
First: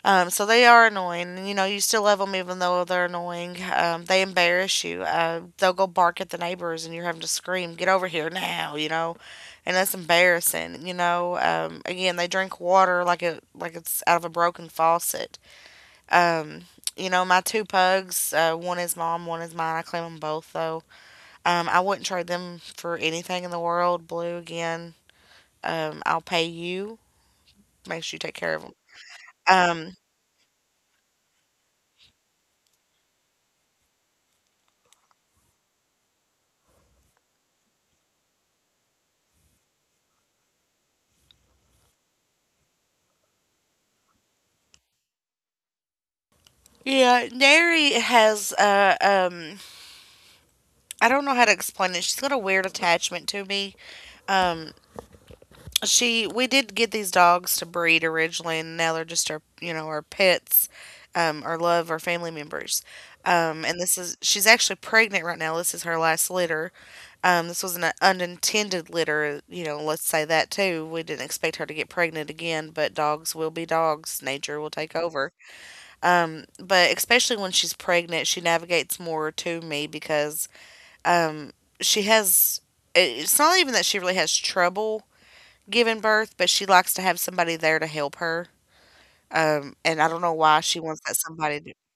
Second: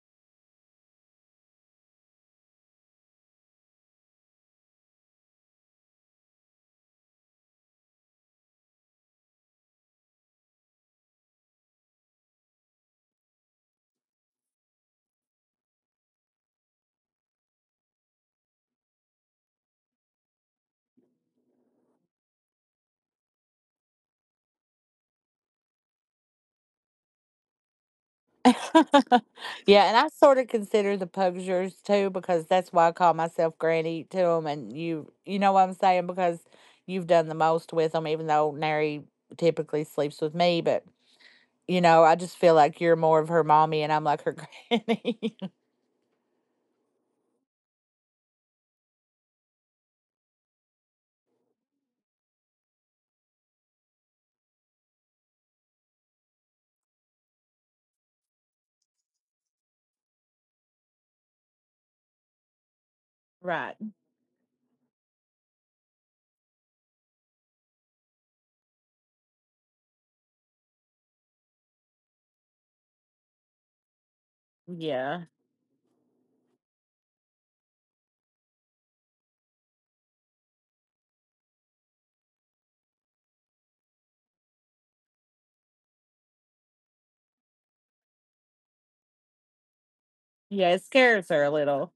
So they are annoying. You know, you still love them even though they're annoying. They embarrass you. They'll go bark at the neighbors and you're having to scream, get over here now, you know? And that's embarrassing, you know? Again, they drink water like it's out of a broken faucet. Um, you know, my two pugs, one is mom, one is mine. I claim them both, though. I wouldn't trade them for anything in the world. Blue, again, I'll pay you. Make sure you take care of them. Yeah, Um, and I sort of consider the pugs yours too because that's why I call myself Granny to them, and you know what I'm saying because you've done the most with them, even though Nary typically sleeps with me, but I just feel like you're more of her mommy and I'm like her granny. Yeah, Neri has I don't know how to explain it. She's got a weird attachment to me. Um she We did get these dogs to breed originally and now they're just our you know, our pets, our love, our family members. Right. And this is she's actually pregnant right now. This is her last litter. This was an unintended litter, you know, let's say that too. We didn't expect her to get pregnant again, but dogs will be dogs. Nature will take Yeah. over. But especially when she's pregnant, she navigates more to me because um, she has. It's not even that she really has trouble giving birth, but she likes to have somebody there to help her. And I don't know why Yeah. she It wants that scares her a somebody to. little,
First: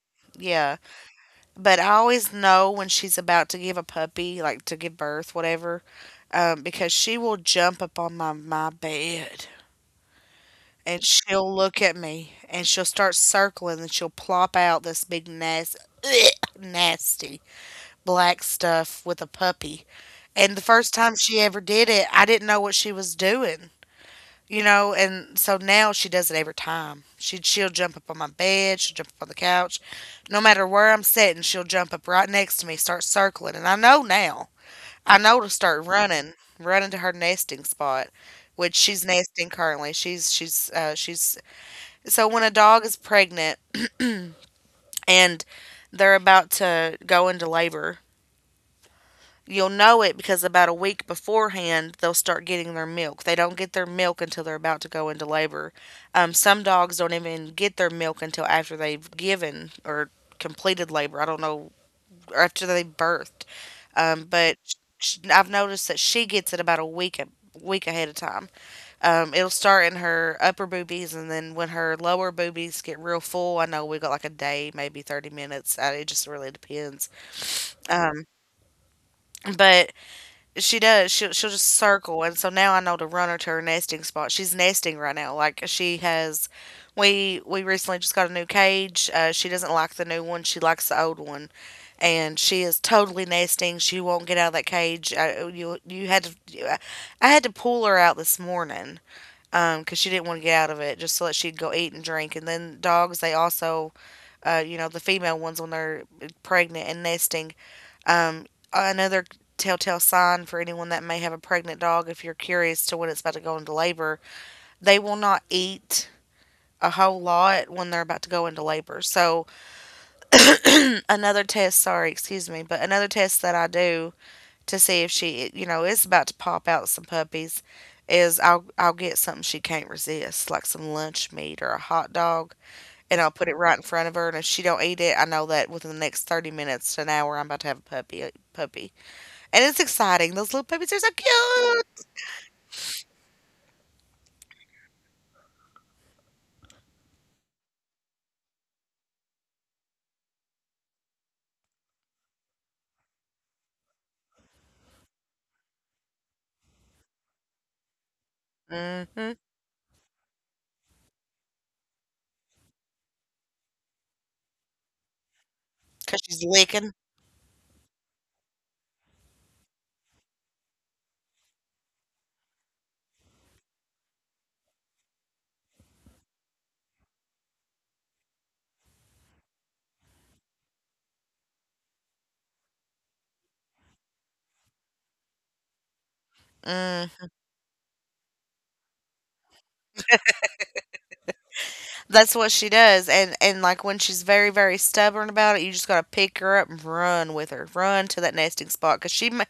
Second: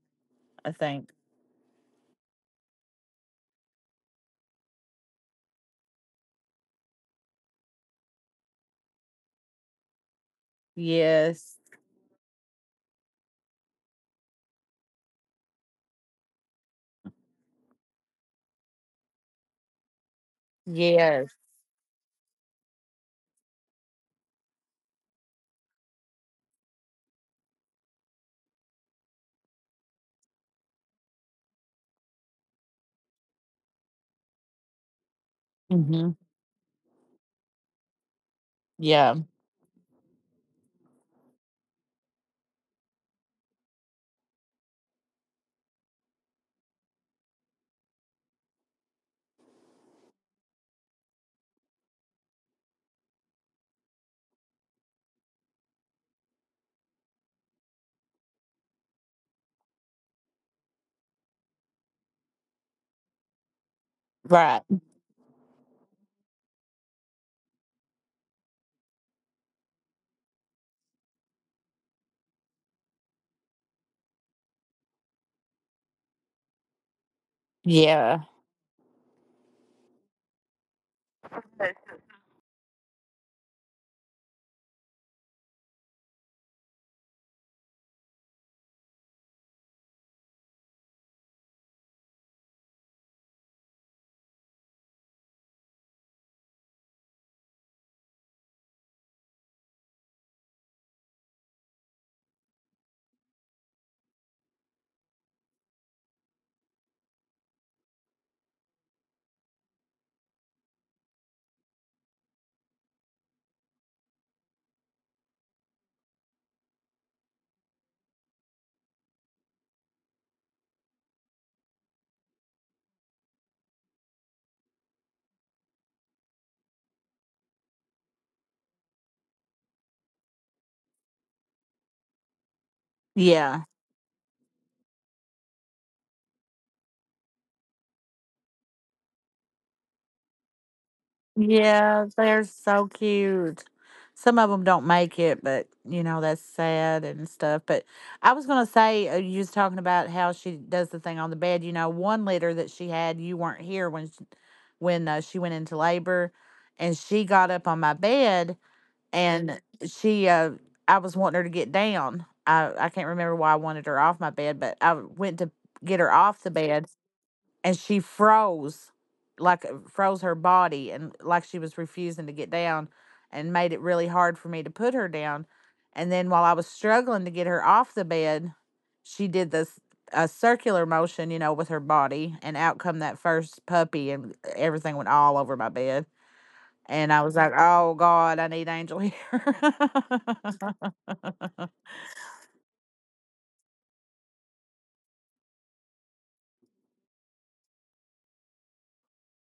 I Yeah, think. but I always know when she's about to give a puppy, like to give birth, whatever, because she will jump up on my bed and she'll Yes. look at me and she'll start circling and she'll plop out this big nasty, nasty black stuff with a puppy. And the first time Yes. she ever did it, I didn't know what she was doing, you know, and so now she does it every time. She'll jump up on my bed, she'll jump up on the couch. No matter where I'm sitting, she'll jump up right next to me, start circling, and I know now. I know to start Hmm. running, running to her nesting spot, which she's Yeah. nesting currently. She's So when a dog is pregnant and they're about to go into labor, you'll know it because about a week beforehand, they'll start getting their milk. They don't get their milk until they're about to go into labor. Some dogs don't even get their milk until after they've given or completed labor. I don't know, or after they birthed. Um, Right. but I've noticed that she gets it about a week ahead of time. It'll start in her upper boobies, and then when her lower boobies get real full, I know we got like a day, maybe 30 minutes. It just really depends. Yeah. Um, but She does. She'll just circle, and so now I know to run her to her nesting spot. She's nesting right now. We recently just got a new cage. She doesn't like the new one. She likes the old one, and she is totally nesting. She won't get out of that cage. I had to pull her out this morning. 'Cause she didn't want to get out of it, just so that she'd go eat and drink. And then dogs, they also, you know, the female ones when they're pregnant and nesting, um, another telltale sign for anyone that may have a pregnant dog, if you're curious to when it's about to go into labor, they will not eat a whole lot when they're about to go into labor. So another test, sorry, excuse me, but another test that I do to see if she, you know, is about to pop out some puppies is I'll get something she can't resist, like some lunch meat or a hot dog, and I'll put it Yeah. right in front of her. And if she don't eat it, I know that within the next 30 minutes to an hour, I'm about to have a puppy. Puppy. And it's exciting. Those little puppies are so cute. Yeah, they're so cute. Some of them don't make it, but you know, that's sad and stuff. But I was gonna say, you was talking about how she does the thing on the bed. You know, one litter that she had, you weren't here when she went into labor, and she got up on my bed, Mm-hmm. Cause and she, uh, I was wanting her to get down. I can't remember why I wanted her off my bed, but I went to get her off she's the bed, licking. and she froze like froze her body and like she was refusing to get down and made it really hard for me to put her down and then while I was struggling to get her off the bed she did this a circular motion with her body, and out come that first puppy and everything went all over my bed, and I Mhm. was like, oh god, I need Angel here. That's what she does. And like when she's very very stubborn about it, you just got to pick her up and run with her. Run to that nesting spot cuz she ma-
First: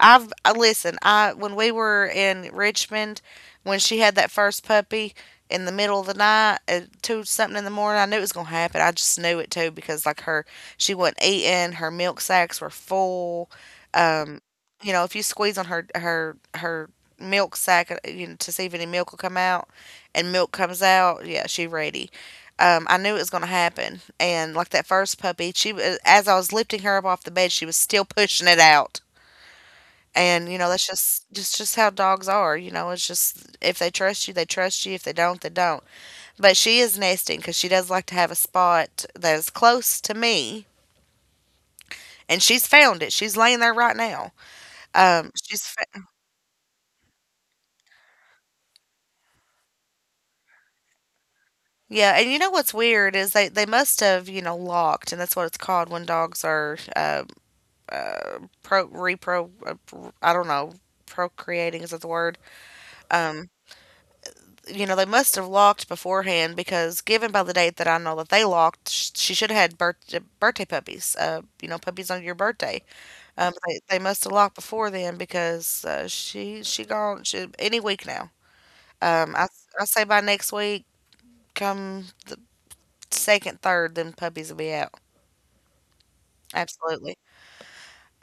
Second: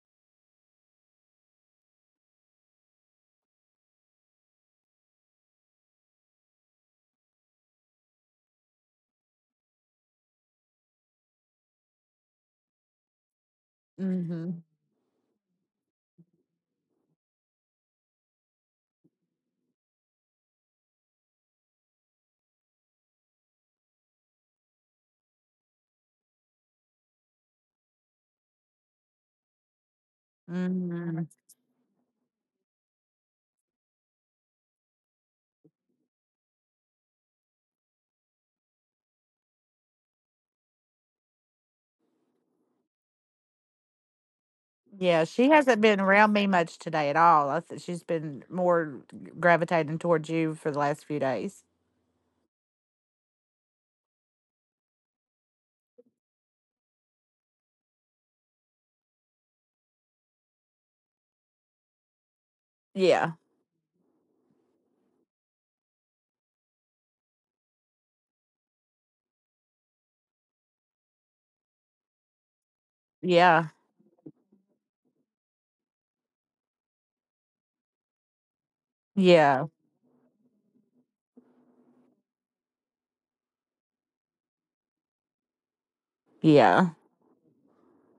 I've I listen, I when we were in Richmond when she had that first puppy in the middle of the night at two something in the morning, I knew it was gonna happen. I just knew it too because like her she wasn't eating, her milk sacks were full. Um, Hmm. you know, if you squeeze on her milk sack, you know, to see if any milk will come out, and milk comes out, yeah, she ready. I knew it was going to happen. And like that first puppy, she was as I was lifting her up off the bed, she was still pushing it out. And you know that's Hmm. Just how dogs are. You know, it's just if they trust you, they trust you. If they don't, they don't. But she is nesting because she does like to have a spot that is close to me, and she's found it. She's laying there right now. Yeah, Um, she she's hasn't been fa- around me much today at all. She's been more gravitating towards you for the last few days. yeah. And you know what's weird is they must have locked, and that's what it's called when dogs are pro repro I don't know, procreating, is that the word? Yeah. um they must have locked beforehand because given by the date that I know that they locked, she should have had birthday puppies, puppies on your birthday. um Yeah. they, they must have locked before then because, she gone, she, any week now. um I Yeah. I say by next week, come the second, third, then puppies will be out. Yeah. Absolutely.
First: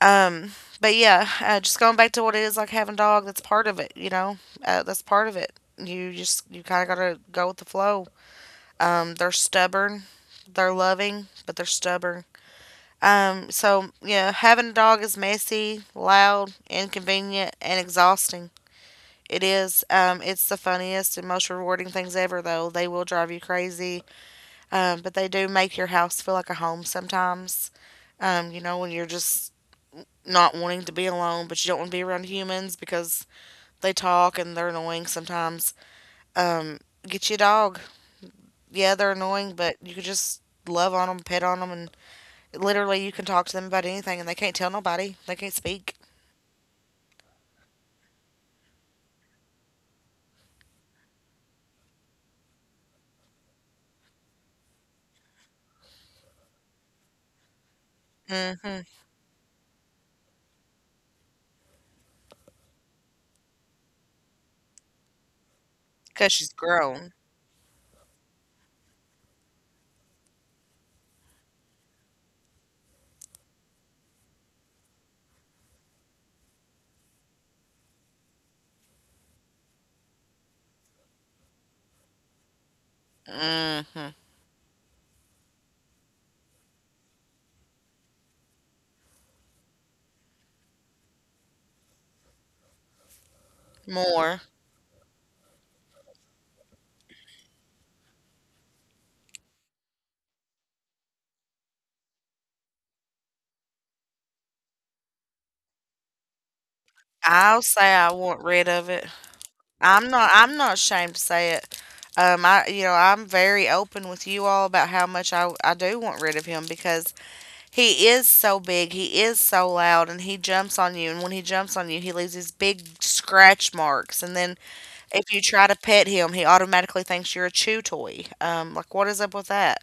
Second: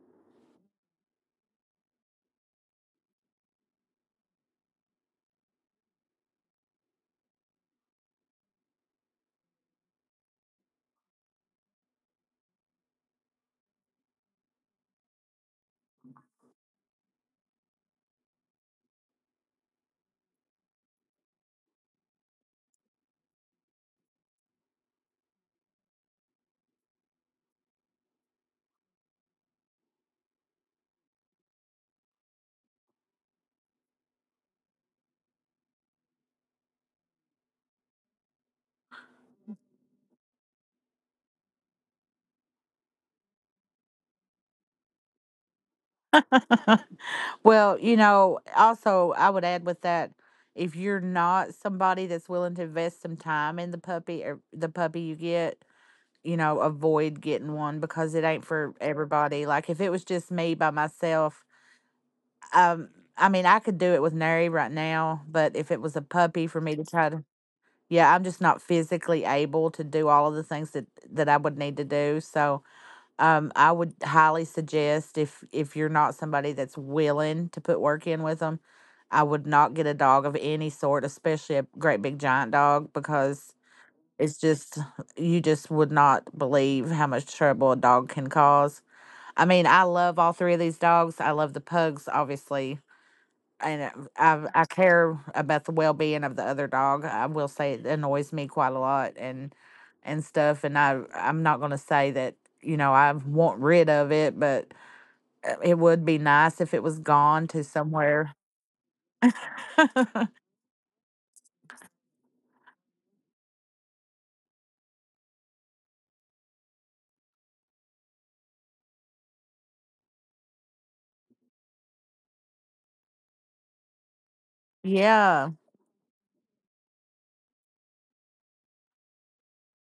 Um, but yeah, just going back to what it is like having a dog. That's part of it. That's part of it. You kind of gotta go with the flow. They're stubborn, they're loving, but they're stubborn. So yeah, having a dog is messy, loud, inconvenient, and exhausting. It is. It's the funniest and most rewarding things ever, though. They will drive you crazy, but they do make your house feel like a home sometimes, when you're just not wanting to be alone, but you don't want to be around humans because they talk and they're annoying sometimes. Um, get you a dog. Yeah, they're annoying, but you could just love on them, pet on them, and literally you can talk to them about anything, and they can't tell nobody. They can't speak. Well, also I would add with that if you're not somebody that's willing to invest some time in the puppy or the puppy you get, avoid getting one because it ain't for Mm-hmm. everybody. Like if it was just me by myself, um I mean, I could do it with Neri right now, but if it was a Cause puppy she's for me to try grown. to. Yeah, I'm just not physically able to do all of the things that I would need to do. So, I would highly suggest if you're not somebody that's willing to put work in with them, I would not get a dog of any sort, especially a great big giant dog, because Mm-hmm. it's just you just would not believe how much trouble a dog can cause. I mean, I love all three of these dogs. I love the pugs, obviously, and More. I care about the well being of the other dog. I will say it annoys me quite a lot and stuff. And I'm not gonna say that I want rid of it, but it would be nice if it was gone I'll to say I somewhere. want rid of it. I'm not. I'm not ashamed to say it. I, I'm very open with you all about how much I do want rid of him because he is so big, he is so loud, and he jumps on you. And when he jumps on you, he leaves these big scratch marks. And then if you Yeah. try to pet him, he automatically thinks you're a chew toy. Like, what is up with that?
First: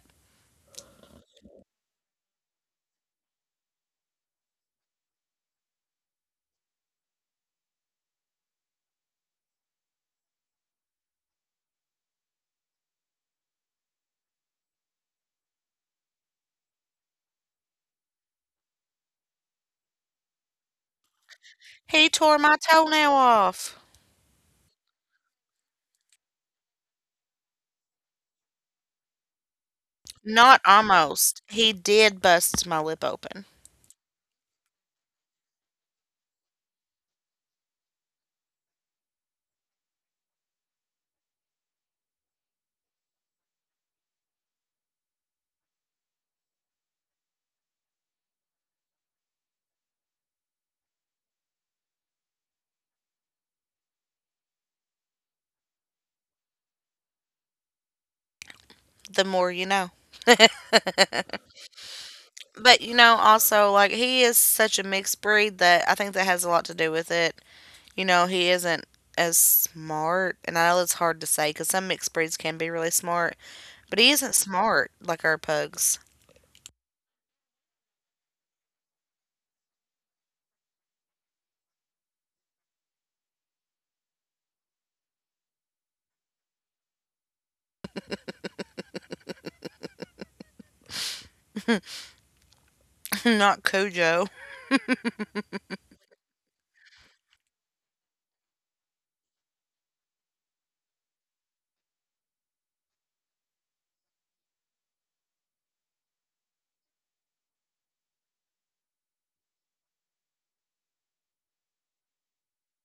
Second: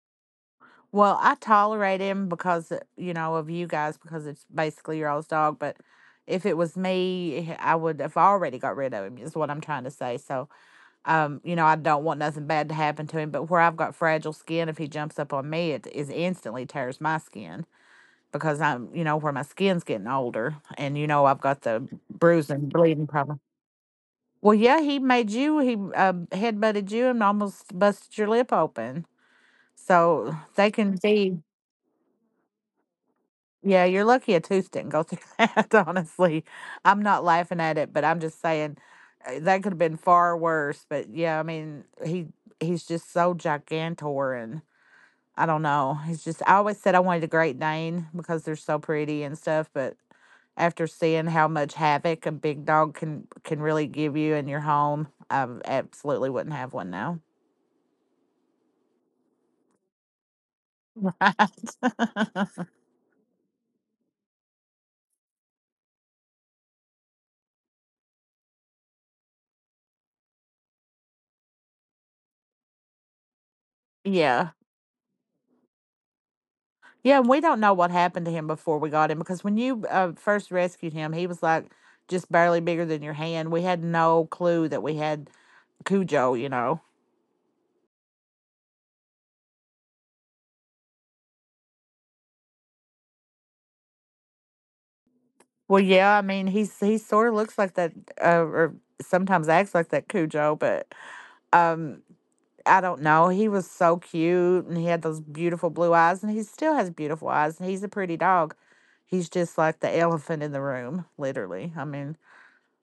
Well, I tolerate him because of you guys because it's basically your all's dog, but. If it was me, I would have already got rid of him. Is what I'm trying to say. So, you know, I don't want nothing bad to happen to him, but where I've got fragile skin, if he jumps up on me, it is instantly tears my skin because where my skin's getting older and I've got the He tore my bruising, bleeding toenail problem. off. Well, yeah, he made you, he headbutted you and almost busted your lip open. So Not they can be, almost. He did bust my lip open. yeah, you're lucky a tooth didn't go through that, honestly. I'm not laughing at it, but I'm just saying that could have been far worse. But yeah, I mean, he's just so gigantor and I don't know. It's just I always said I wanted a Great Dane because they're so pretty and stuff, but after seeing how much havoc a big dog can really give you in your home, I absolutely wouldn't have one now. The more you know. Right. But also, like, he is such a mixed breed that I think that has a lot to do with it. You know, he isn't as smart, and I know it's hard to say because some mixed breeds can be really smart. But he isn't Yeah. smart like our pugs. Yeah, and we don't know what happened to him before we got him because when you first rescued him, he was like just barely bigger than your hand. We had no clue that we had Cujo, you know. Not Cujo. Well, yeah, I mean, he sort of looks like that or sometimes acts like that Cujo, but um I don't know, he was so cute and he had those beautiful blue eyes, and he still has beautiful eyes, and he's a pretty dog. He's just like the elephant in the room, literally. I mean,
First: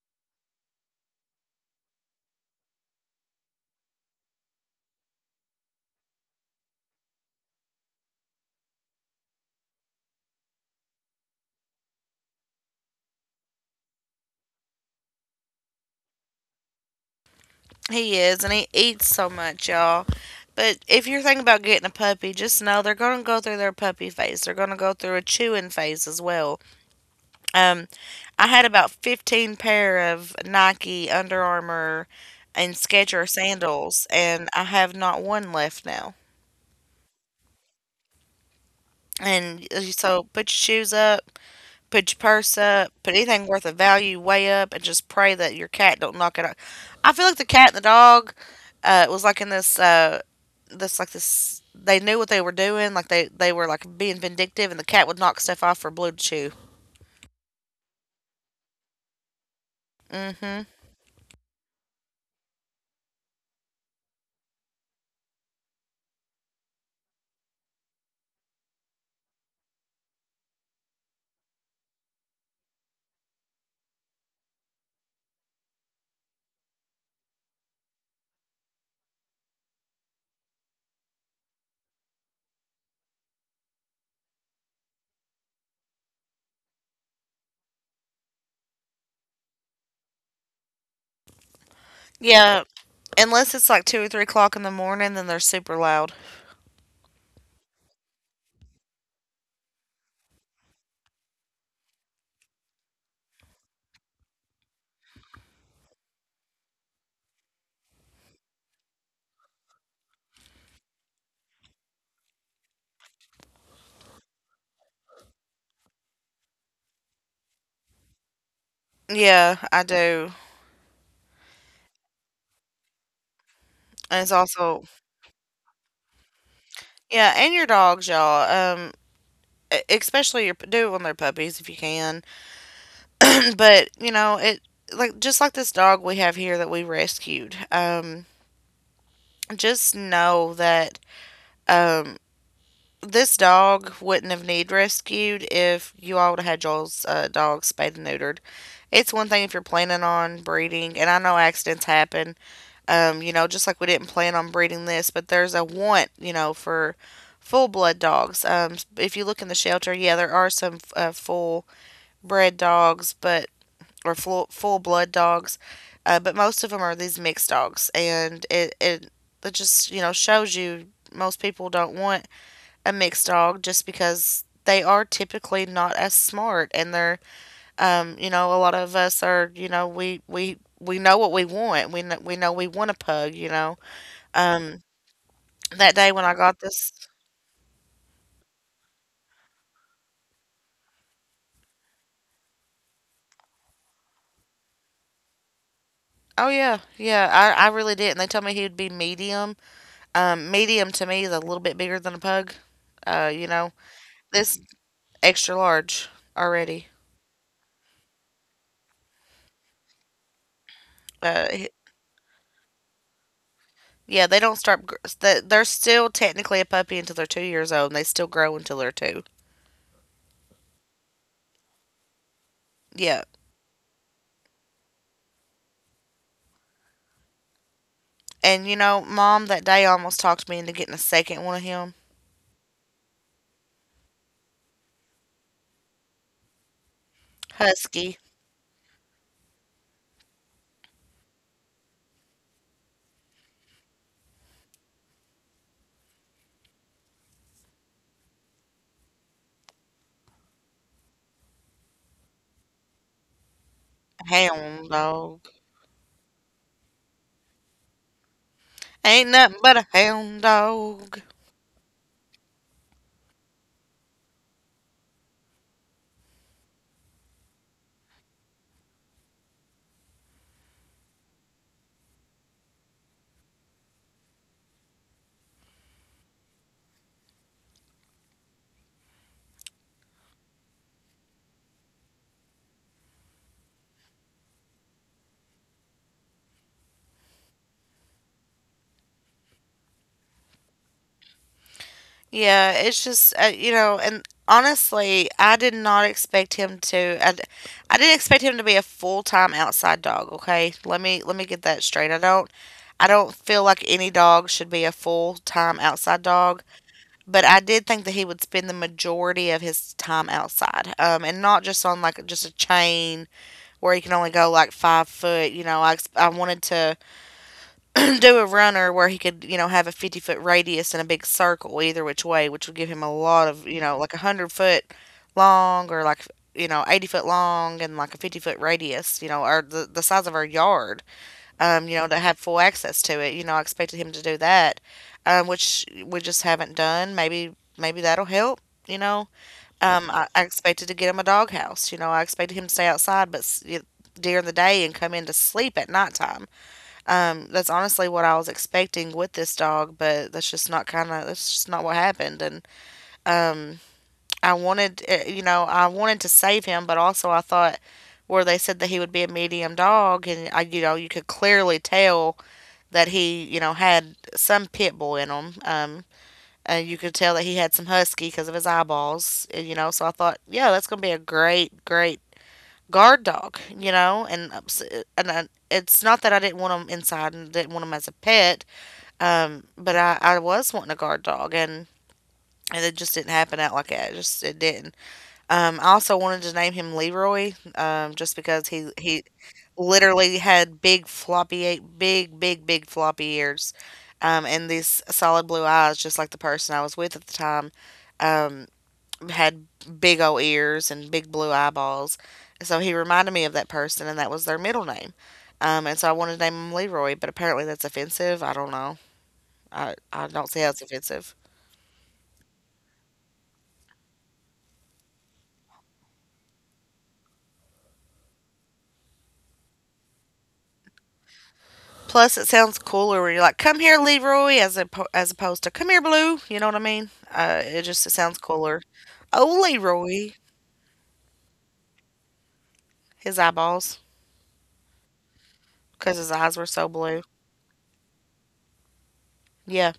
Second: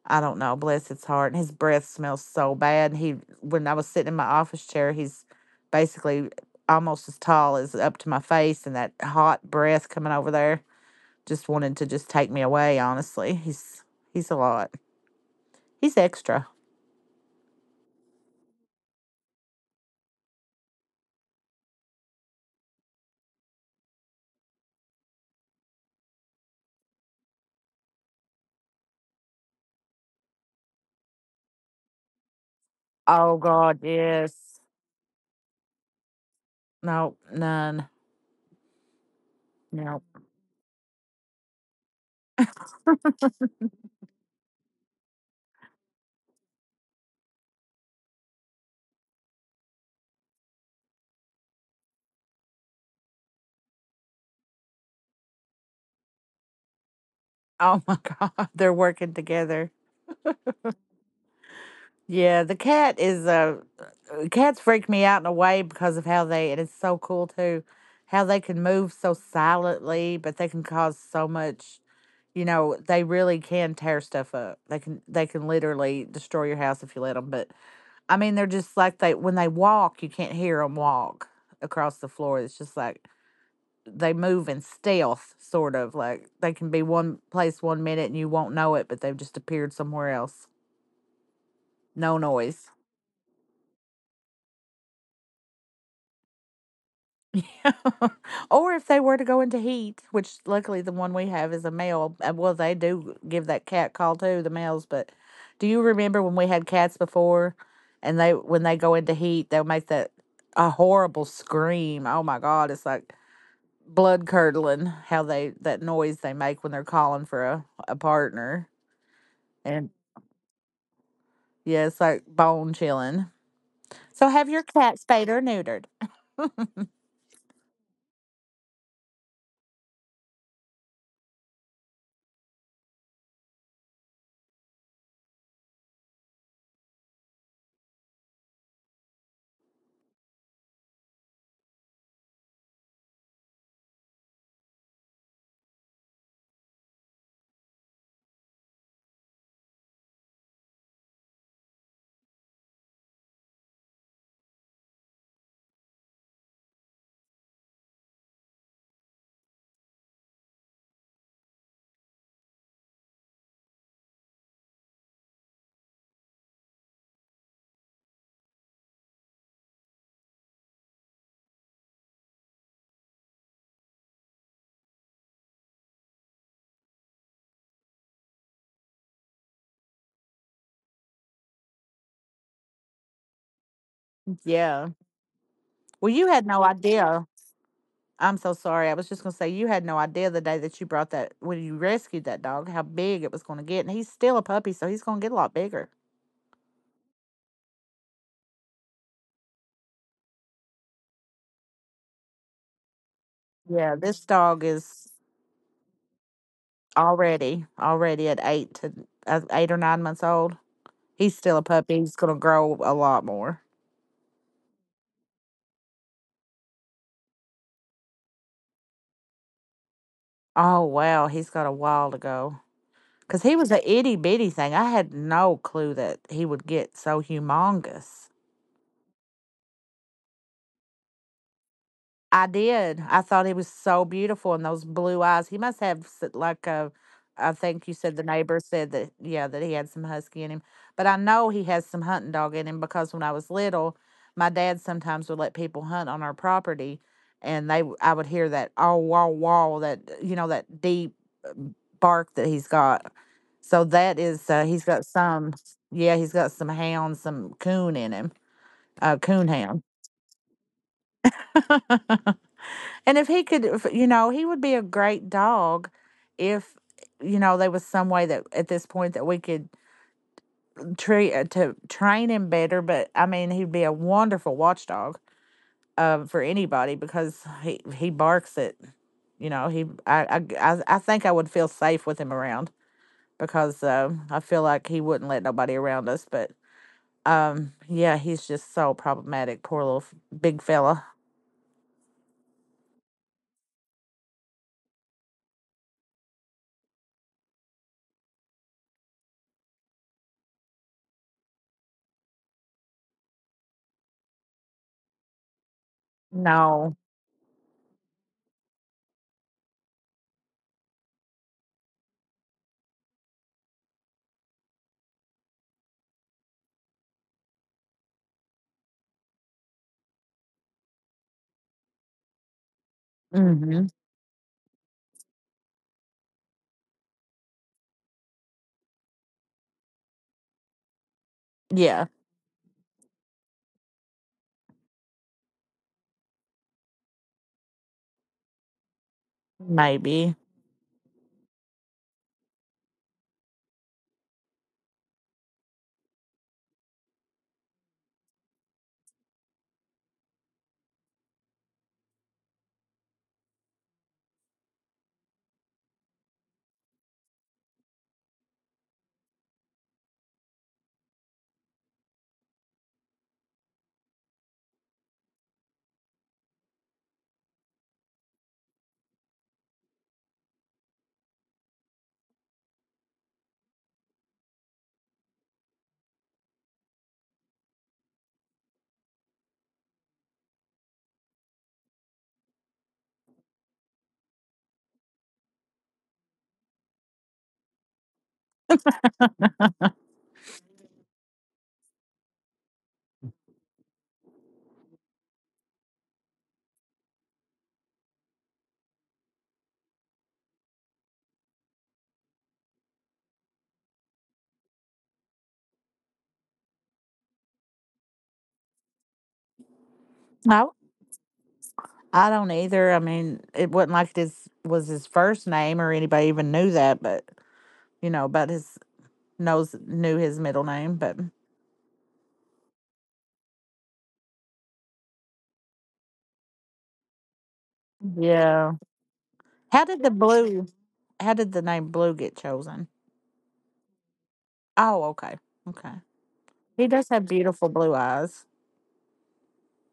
I don't know, bless his heart, and his breath smells so bad. And he, when I was sitting in my office chair, he's basically almost as tall as up to my face, and that hot breath coming over there just wanted to just take me away. Honestly, he's a lot, he's extra. He is, and he eats so much, y'all. But if you're thinking about getting a puppy, just know they're going to go through their puppy phase. They're going to go through a chewing phase as well. Um, I had about 15 pair of Nike, Under Armour, and Skechers Oh god, sandals, and yes. I have not one left now. No, none. And, No. so put your shoes up, put your purse up, put anything worth of value way up, and just pray that your cat don't knock it off. I feel like the cat and the dog, was like in this, this like this. They knew what they were doing. Like, they were like being vindictive, and the cat would knock stuff off for Blue to chew. Oh my God, they're working together. Hmm. Yeah, the cat is cats freak me out in a way because of how they, it's so cool too, how they can move so silently, but they can cause so much. You know, they really can tear stuff up. They can literally destroy your house if you let them. But I mean, they're just like, they, when they walk, you can't hear them walk across the floor. It's just like they move in stealth, sort of like they can be one place one minute and you won't know it, but they've just appeared somewhere else. No Yeah, noise. unless it's like 2 or 3 o'clock in the morning, then they're super loud. Or if they were to go into heat, which luckily the one we have is a male. Well, they do give that cat call too, the males. But do you remember when we had cats before, and they, when they go into heat, they'll make that a horrible scream. Oh my god, it's like blood curdling how they, that noise they make when they're calling for a partner. Yeah, I And do. yeah, it's like bone chilling. And So it's have your also, cat spayed or neutered? yeah, and your dogs, y'all. Um, Especially, your do it when they're puppies if you can. But, it, like, just like this dog we have here that we rescued. Just know that, um this dog wouldn't have need rescued if you all would have had Joel's, dog spayed and neutered. It's one thing if you're planning on breeding, and I know accidents happen. You know, just like we didn't plan on breeding this, but there's a want, for full blood dogs. If you look in the shelter, yeah, there are some, full bred dogs, but or full blood dogs, but most of them are these mixed dogs, and it just shows you most people don't want a mixed dog just because they are typically not as smart, and they're you know a lot of us are, we we know what we want. We know we want a pug. um, Yeah. that Well, day when you I had got no this. idea. I'm so sorry. I was just gonna say you had no idea the day that you brought that, when you rescued that dog, how big it was gonna get, and he's still a puppy, so he's gonna get a lot bigger. Oh, yeah, yeah. I really did, and they told me he would be medium. Medium to me is a little bit bigger than a pug, uh, you know Yeah, this this, dog is extra large, already. already already at eight to eight or nine months old. He's Uh, still a h- puppy. He's gonna grow a lot more. yeah, they don't start. They're still technically a puppy until they're 2 years old, and they still grow until they're two. Oh wow, he's got a while to go. Yeah, Cause he was a itty bitty thing. I had no clue that he would get so humongous. and, mom that day almost talked me into getting a second one of him, I did. I thought he was so beautiful, and those blue eyes. He must have like a, I think you said husky, the neighbor said that, yeah, that he had some husky in him. But I know he has some hunting dog in him because when I was little, my dad sometimes would let people hunt on our property, and they, I would hear that oh wall wall that, you know, that deep bark that he's got. So that is, he's hound got dog. some, yeah, he's got some hound, some coon in him, Ain't coon nothing but hound. a hound dog. And if he could, if, you know, he would be a great dog if, you know, there was some way that at this point that we could treat to train him better. But I mean, he'd be a wonderful watchdog for anybody because he barks at, you know, he I think I would feel safe with him around because I feel like he wouldn't let nobody around us. But yeah, he's just so problematic. Poor little big fella. Yeah, it's just, and honestly, I did not expect him to. I didn't expect him to be a full time outside dog. Okay, let me get that straight. I don't feel like any dog should be a full time outside dog, No. but I did think that he would spend the majority of his time outside, and not just on like just a chain where he can only go like 5 foot. You know, I wanted to do a runner where he could, have a 50-foot radius and a big circle either which way, which would give him a lot of, Mm-hmm. Like a 100 foot long or like, 80-foot long and like a 50-foot radius, or the size of our yard, Yeah, to have full access to it. You know, I expected him to do that, which we just haven't done. Maybe that'll help. You know, I, maybe. I expected to get him a doghouse. You know, I expected him to stay outside, but during the day, and come in to sleep at nighttime. That's honestly what I was expecting with this dog, but that's just not what happened. And um, I wanted, eh, you know, I wanted to save him, but also I thought, where they said that he would be a medium dog, and I, you could clearly tell that he, had some pit bull in him. And you could tell that he had some husky because of his eyeballs. So I thought, yeah, that's gonna be a great, great guard dog. And ups- and I, It's not that I didn't want him inside and didn't want him as a pet, but I was wanting a guard dog, and it just didn't happen out like that. It didn't. I also wanted to name him Leroy, just because he literally had big floppy ears, and these solid blue eyes, just like the person I was with at the time, um, had big old ears and big blue eyeballs. So he reminded me of that person, and that was their middle name. And so I wanted to name him Leroy, but apparently that's offensive. I don't know. I don't see how I, it's offensive. I don't either. I mean, it wasn't like this was his first name or anybody even knew that, but you know, about his knows knew his middle name, but Plus, it sounds cooler when you're like, "Come here, Leroy," as a as opposed to "Come here, Blue." You know what I mean? It sounds yeah. cooler. Oh, How did the Leroy, blue, how did the name blue get chosen? his eyeballs, Oh, okay. Okay. because his eyes were so He does blue. have beautiful blue eyes. Yeah,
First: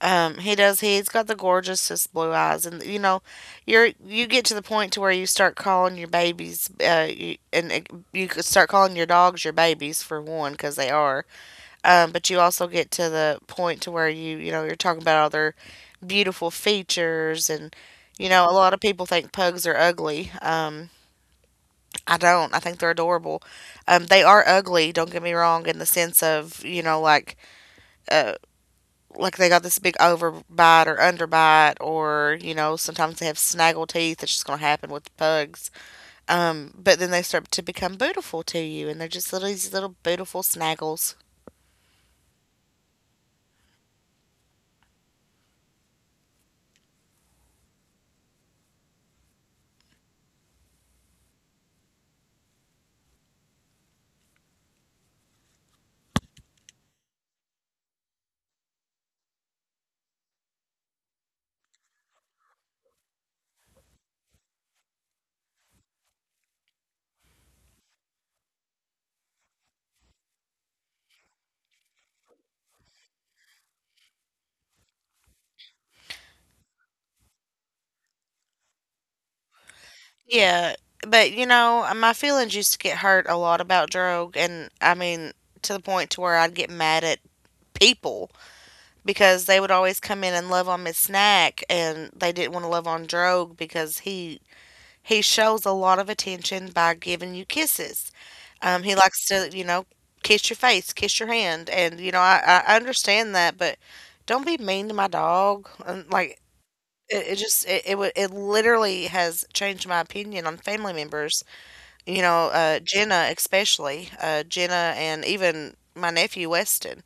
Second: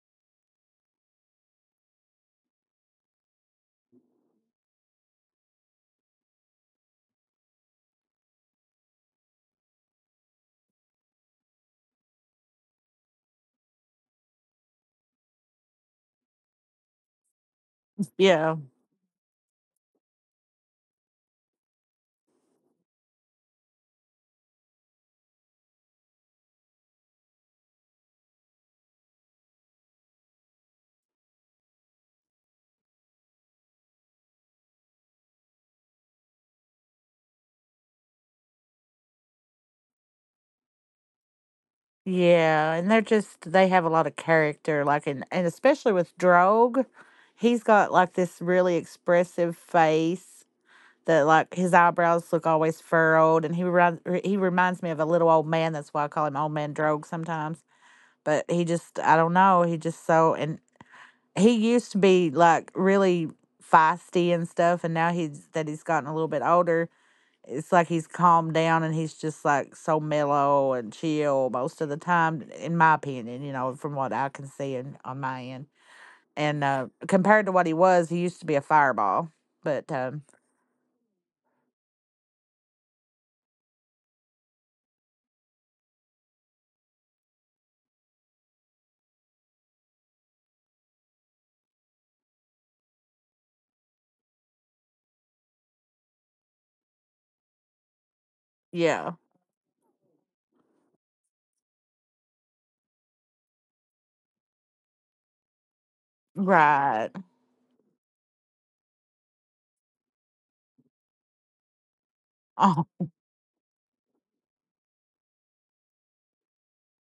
he does. He's got the gorgeousest blue eyes, and, you get to the point to where you start calling your babies, you, and it, you could start calling your dogs your babies for one, because they are. But you also get to the point to where you're talking about other beautiful features. And a Yeah. lot of people think pugs are ugly. I don't I think they're adorable. They are ugly, don't get me wrong, in the sense of, uh like they got this big overbite or underbite, or sometimes they have snaggle teeth. It's just going to happen with pugs. But then they start to become beautiful to you, and they're just little these little beautiful snaggles. Yeah. And they're just, they have a lot of character, like in and especially with Drogue, he's got like this really expressive face that, like, his eyebrows look always furrowed, and he he reminds me of a little old man. That's why I call him Old Man Drogue sometimes. But he just, I don't know, he just so, and he used to be like really feisty and stuff, and now he's, that he's gotten a little bit older, it's like he's calmed down, and he's just like so mellow and chill most of the time, in my opinion. You know, from what I can see and on my end, and compared to what he was, he used to be a fireball. But Yeah, but, my feelings used to get hurt a lot about Drogue, and I mean, to the point to where I'd get mad at people because they would always come in and love on Miss Snack, and they didn't want to love on Drogue because he shows a lot of attention by giving you kisses. He yeah, likes to, kiss your face, kiss your hand, and, I understand that, but don't be mean to my dog. And like, right. it just it it, wa- it literally has changed my opinion on family members, Oh, Jenna especially, Jenna and even my nephew Weston.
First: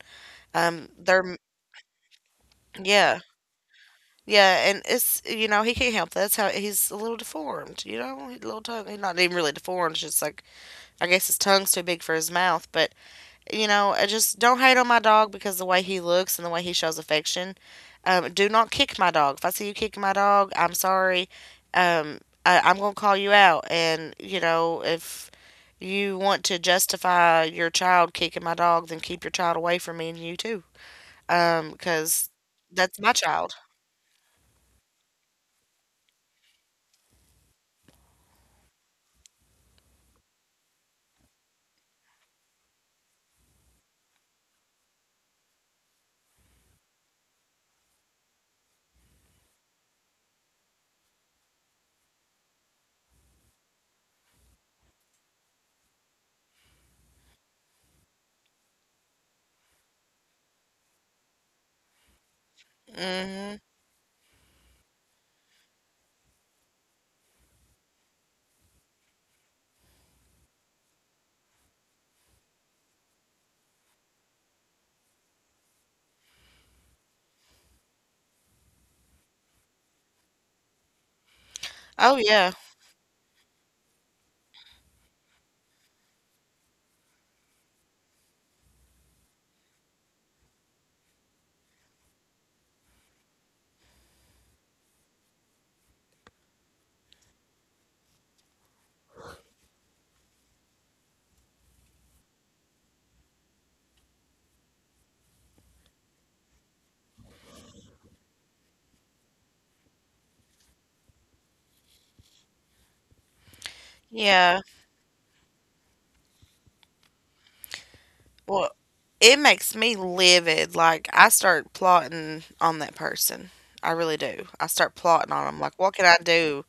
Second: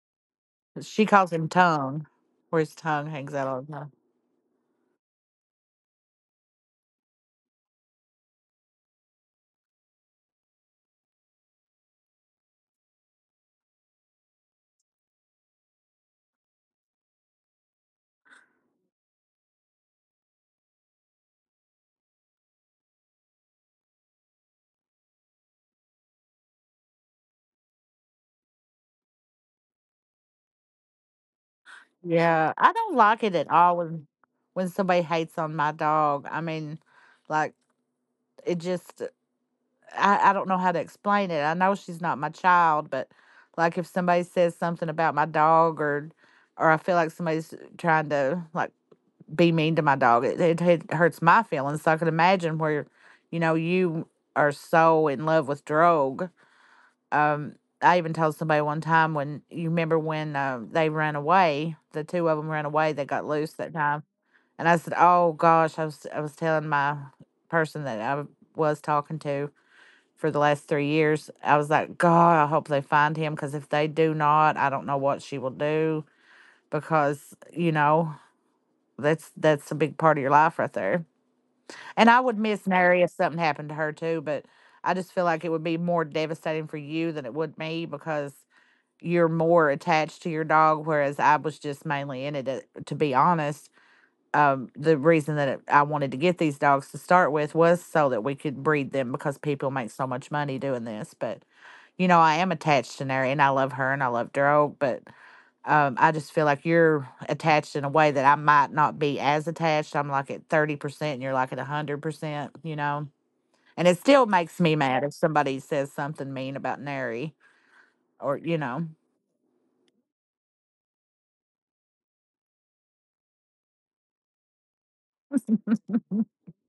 Um, she they're calls m- him tongue, where his tongue yeah, hangs out all the time. yeah, and it's he can't help that. That's how he's a little deformed. You know, his little tongue. He's not even really deformed. It's just like I guess his tongue's too big for his mouth, but you know, I just don't hate on my dog because the way he looks and the way he shows affection. Do not kick my dog. If I see you kicking my dog, I'm sorry. Um, I'm gonna call you out. And you know, if you want to justify your child kicking my dog, then keep your child away from me and you too. 'Cause because Yeah, I don't that's my like it at child. all when somebody hates on my dog. I mean, like, it just, I don't know how to explain it. I know she's not my child, but like if somebody says something about my dog, or I feel like somebody's trying to like be mean to my dog, it hurts my feelings. So I can imagine where, you know, you are so in love with Drogue. Um, I even told somebody one time, when you remember when they ran away, the two of them ran away. They got loose Hmm. that time, and I said, "Oh gosh," I was telling my person that I was talking to for the last three years. I was like, "God, I hope they find him because if they do not, I don't know what she will do because you know." That's a big part of your life right there. And Oh I would yeah, miss Mary if something happened to her too, but I just feel like it would be more devastating for you than it would me because you're more attached to your dog, whereas I was just mainly in it, to be honest. Um, the reason that I wanted to get these dogs to start with was so that we could breed them because people make so much money doing this. But you know, I am attached to Neri and I love her and I love dog, but I just feel like you're attached in a way that I might not be as attached. I'm like at 30% and you're like at 100%, you know. And it still makes yeah. me mad if somebody says something mean about Neri, or you Well, know. it makes me livid. Like I start plotting on that person. I really do. I start plotting on them. Like, what can I do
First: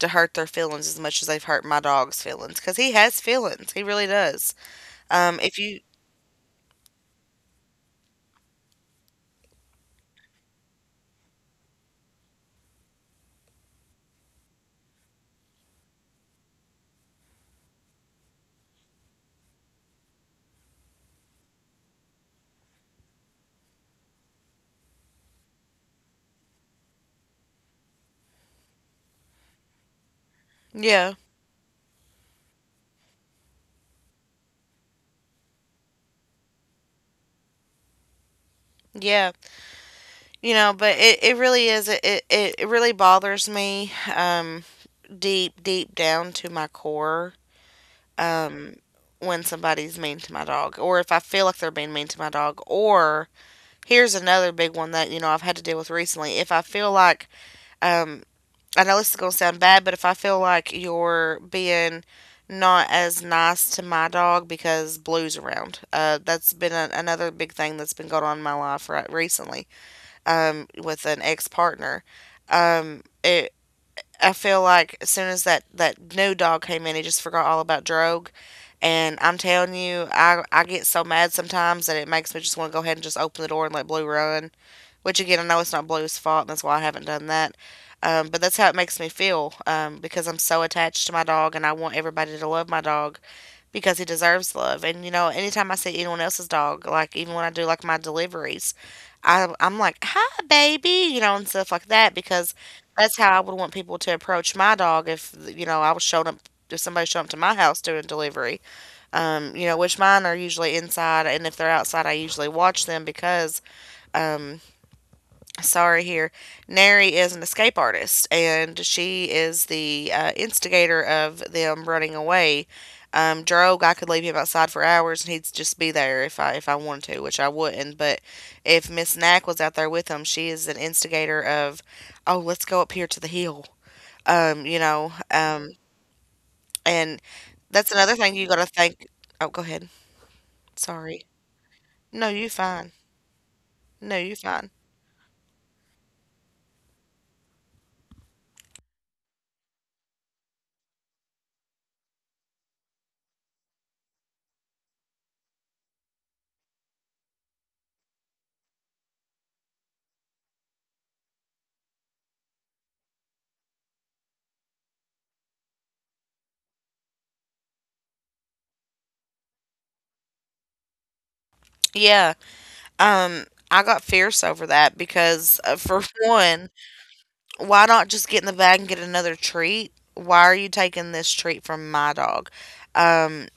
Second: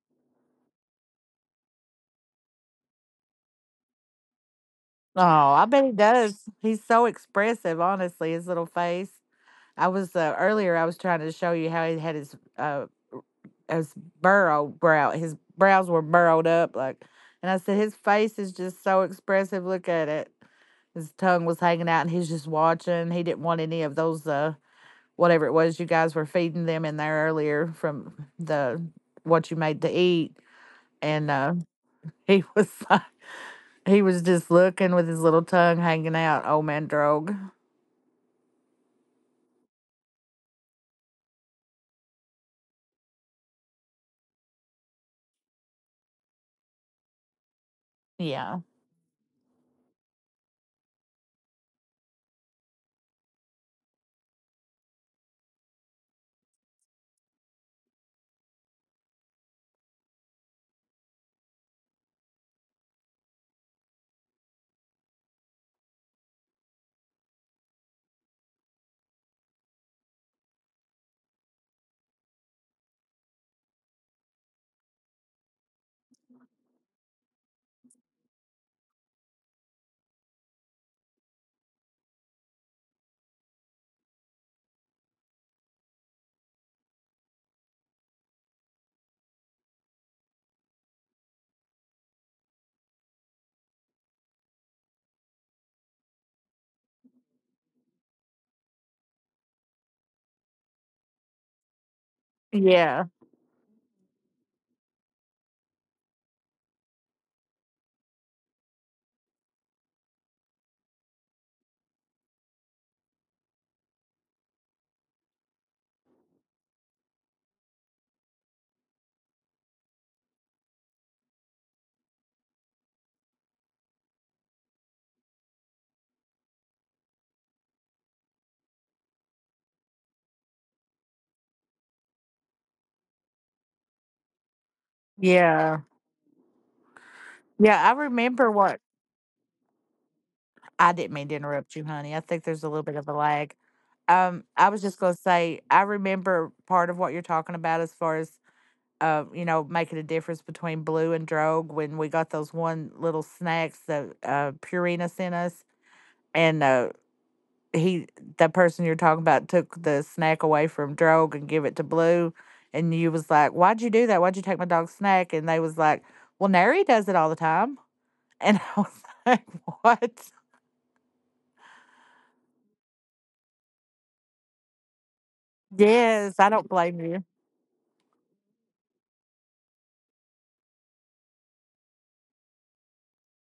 to hurt their feelings as much as they've hurt my dog's feelings? Because he has feelings. He really does. Oh, If I you, bet he does. He's so expressive, honestly, his little face. I was earlier, I was trying to show you how he had his his burrow brow. His brows were burrowed up, like, and I said his face is just so expressive. Look at it. His tongue was hanging out, and he was just watching. He didn't want any of those whatever it was you guys were feeding them in there earlier from the what you made to eat, yeah, and he was he was just looking with his little tongue hanging out. Old man Drogue. yeah, you know, but it really is. It really bothers me. Deep down to my core. Yeah. Um, when somebody's mean to my dog, or if I feel like they're being mean to my dog, or here's another big one that you know I've had to deal with recently. If I feel like um, I know this is gonna sound bad, but if I feel like you're being not as nice to my dog because Blue's around, that's been another big thing that's been going on in my life right recently, with an ex partner. It I feel like as soon as that new dog came in, he just forgot all about Drogue. And I'm telling you, I get so mad sometimes that it makes me just want to go ahead and just open the door and let Blue run, which again, I know it's not Blue's fault, and that's why I haven't done that. But that's how it makes me feel, because I'm so attached to my dog and I want everybody to love my dog because he deserves love. And, you know, anytime I see anyone else's dog, like even when I do like my deliveries, I'm like, hi, baby, you know, and stuff like that because Yeah. that's how I would want people to approach my dog if, you know, I was showing up. If somebody showed up to my house doing delivery, you know, which mine are usually inside, and if they're outside, I usually watch them because um, sorry here Neri is an escape artist and she is the instigator of them running away. Drogue, I could leave him outside for hours and he'd just be there if I wanted to, which I wouldn't, but if Miss Knack was out there with him, she is an instigator of, oh, let's go up here to the hill. You know. Yeah. And Yeah. that's I another thing you remember gotta what think. Oh, go ahead. I didn't Sorry. mean to interrupt you, honey. I No, think you there's a little fine. bit of a lag. No, you fine. I was just gonna say I remember part of what you're talking about as far as, you know, making a difference between Blue and Drogue when we got those one little snacks that Purina sent us, and uh, he, the person you're talking about took the snack away from Drogue and give it to Blue, and you was like, "Why'd you do that? Why'd you take my dog's snack?" And they was like, "Well, Nary does it all the time." And I was like, "What?" Yeah. Um, I got fierce over that because, for Yes, I one, don't blame you. why not just get in the bag and get another treat? Why are you taking this treat from my dog? Um,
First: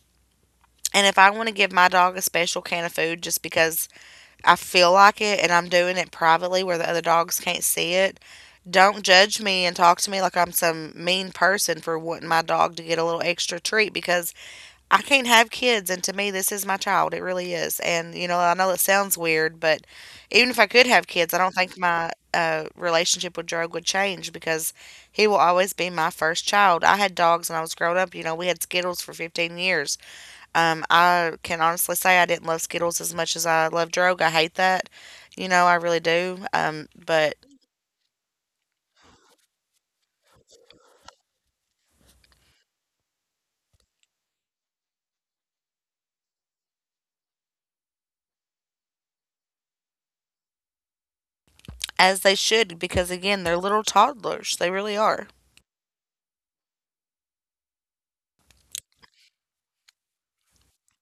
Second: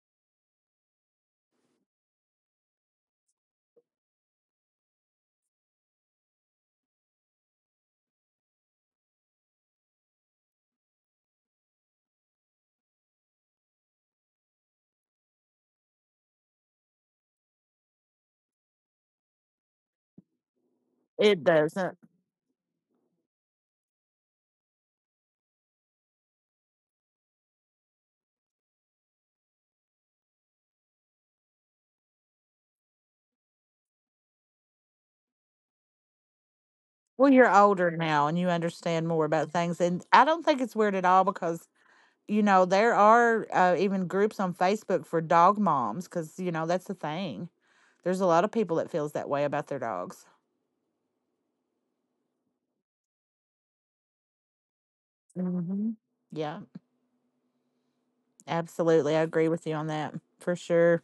and if I want to give my dog a special can of food just because I feel like it and I'm doing it privately where the other dogs can't see it, don't judge me and talk to me like I'm some mean person for wanting my dog to get a little extra treat because I can't have kids, and to me, this is my child. It really is. And, you know, I know it sounds weird, but even if I could have kids, I It don't think doesn't. my relationship with Drog would change because he will always be my first child. I had dogs when I was growing up. You know, we had Skittles for 15 years. I can honestly say I didn't love Skittles as much as I love Drog. I hate that. You know, I really do. Well, But you're older now and you understand more about things. And I don't think it's weird at all because, you know, there are even groups on Facebook for dog moms because, you know, that's the thing. There's a lot of people that feels that way about their dogs. as they should, because again, they're little toddlers. They really are. Hmm. Yeah. Absolutely, I agree with you on that, for sure.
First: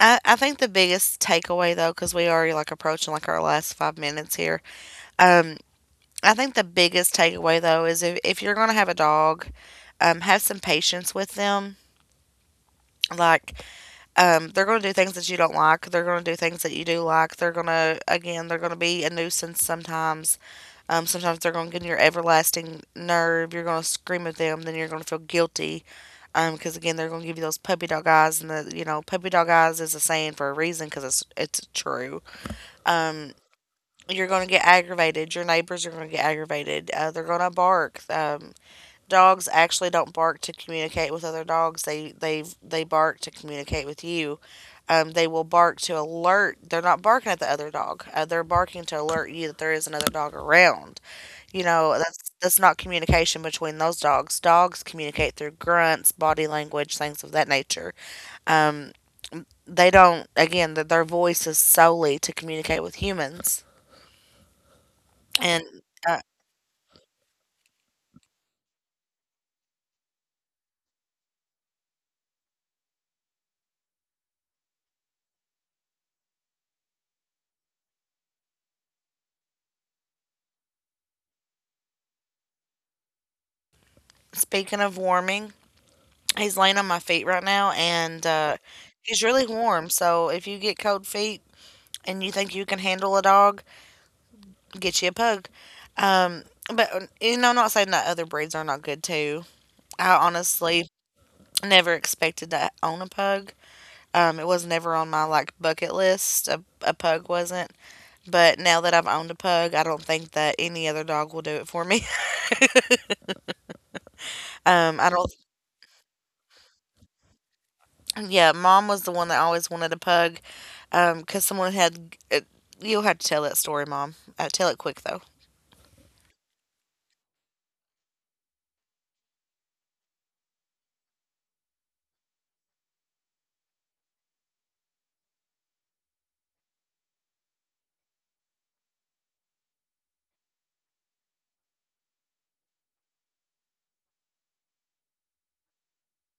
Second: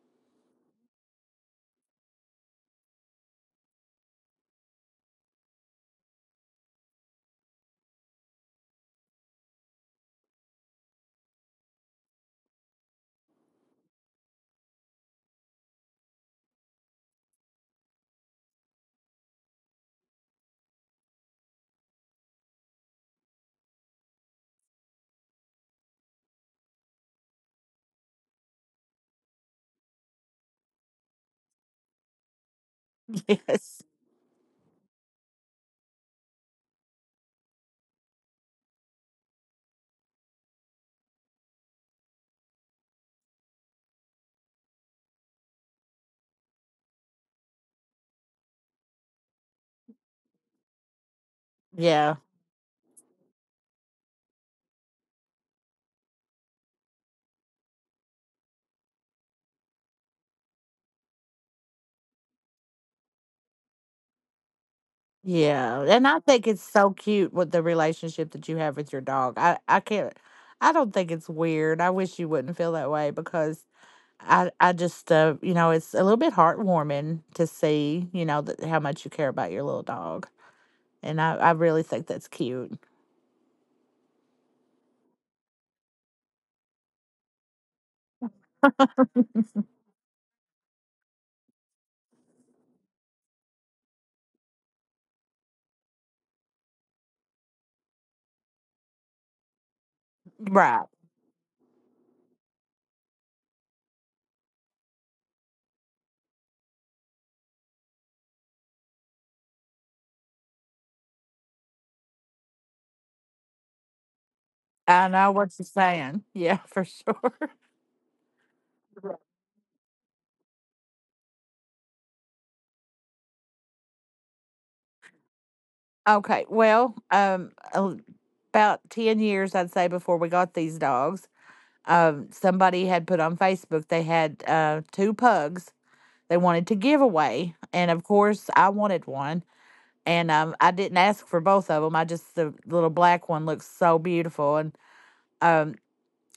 I think the biggest takeaway, though, because we already like approaching like our last 5 minutes here. Um, I think the biggest takeaway, though, is if you're gonna have a dog, have some patience with them. Like they're going to do things that you don't like. They're going to do things that you do like. They're going to, again, they're going to be a nuisance sometimes. Sometimes they're going to get on your everlasting nerve. You're going to scream at them. Then you're going to feel guilty. Because, again, they're going to give you those puppy dog eyes. And, you know, puppy dog eyes is a saying for a reason because it's true. Um, Yes. you're going to get aggravated. Your neighbors are going to get aggravated. They're going to bark. Dogs actually don't bark to communicate with other dogs. They bark to communicate with you. They will bark to alert. They're not barking at the other dog. They're barking to alert you that there is another dog around. You know, Yeah. That's not communication between those dogs. Dogs communicate through grunts, body language, things of that nature. Um, they don't. Again, th their voice is solely to communicate with humans. And Yeah, and uh, I think it's so cute with the relationship that you have with your dog. I can't, I don't think it's weird. I wish you wouldn't feel that way because I just, you know, it's a little bit heartwarming to see, you know, that how much you care about your little dog, and I really think that's cute. speaking of warming, he's laying on my feet right now, and, he's really warm, so if you get cold feet and you think you can handle a dog, get you a pug. Um, but you know, I'm not saying that other breeds are not good too. I Right. honestly never expected to own a pug. It was never on my, like, bucket list. A pug wasn't. But now that I've owned a pug, I don't think that any other dog will do it for me. I I don't know what you're saying. Yeah, for sure. Yeah, mom was the one that always wanted a pug, because someone had. You'll have to tell that story, mom. Tell it quick, though. Okay. Well, about 10 years, I'd say, before we got these dogs, somebody had put on Facebook they had two pugs they wanted to give away. And of course, I wanted one. And I didn't ask for both of them. I just, the little black one looks so beautiful. And um,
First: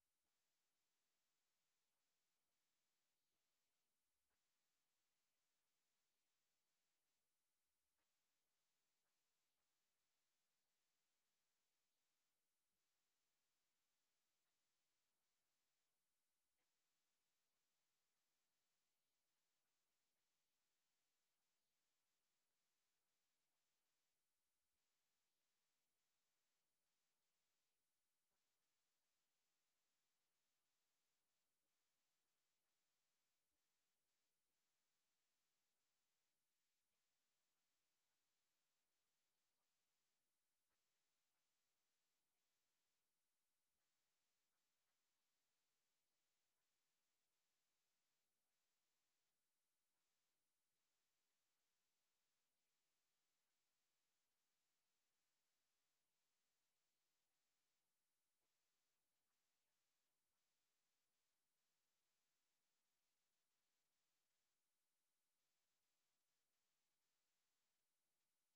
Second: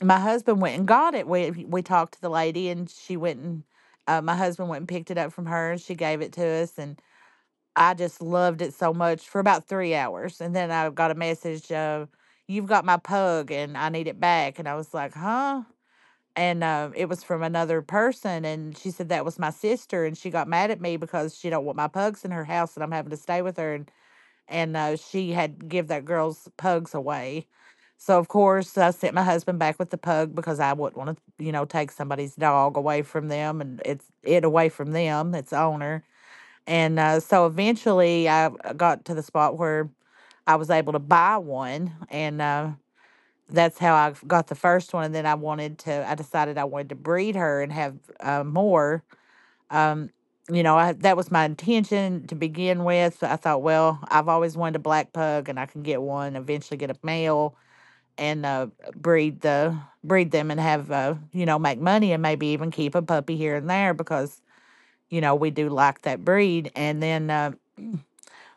my husband went and got it. We talked to the lady, and she went and my husband went and picked it up from her, and she gave it to us. And I just loved it so much for about three hours. And then I got a message, "You've got my pug and I need it back." And I was like, "Huh?" And it was from another person. And she said that was my sister, and she got mad at me because she don't want my pugs in her house and I'm having to stay with her. And she had give that girl's pugs away. So, of course, I sent my husband back with the pug because I wouldn't want to, you know, take somebody's dog away from them, and it's, it away from them, its owner. And so eventually I got to the spot where I was able to buy one. And that's how I got the first one. And then I wanted to, I decided I wanted to breed her and have more. Um, you know, I, that was my intention to begin with. So I thought, well, I've always wanted a black pug and I can get one, eventually get a male, and breed the breed them, and have, you know, make money and maybe even keep a puppy here and there because you know we do like that breed. And then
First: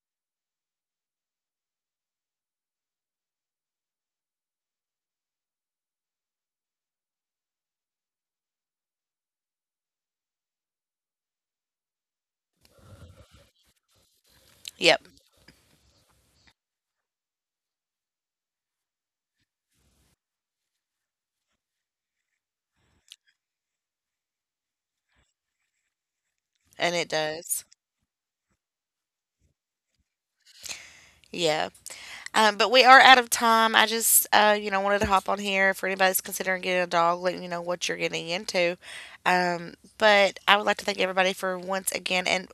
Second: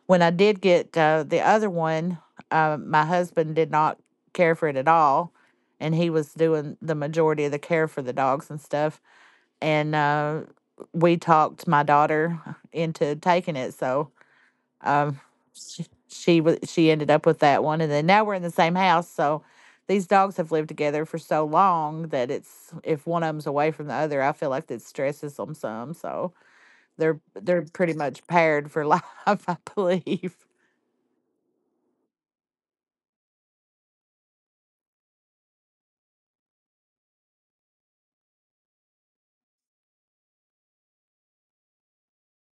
when I did get the other one, my husband did not care for it at all, and he was doing the majority of the care for the dogs and stuff. And we talked my daughter into taking it, so Yep, um, she, she she ended up with that one. And then now we're in the same house, so these dogs have lived together for so long that it's, if one of them's away from the other, I feel like it stresses them some. So and it does. they're pretty much paired for life, I believe. Yeah. But we are out of time. I just, you know, wanted to hop on here for anybody's considering getting a dog, letting you know what you're getting into. But I would like to thank everybody for once again. And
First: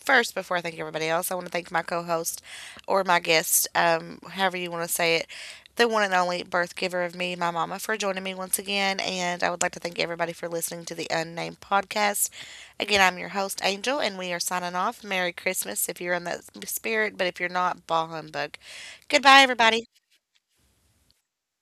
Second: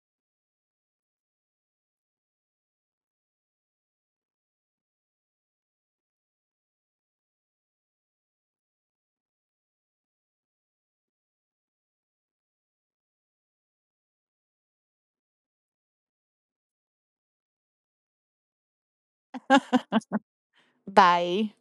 first, before I thank everybody else, I want to thank my co host or my guest, however you want to say it, the one and only birth giver of me, my mama, for joining me once again. And I would like to thank everybody for listening to the Unnamed Podcast. Again, I'm your host, Angel, and we are signing off. Merry Christmas if you're in that spirit, but if you're not, bah humbug. Goodbye, everybody. Bye.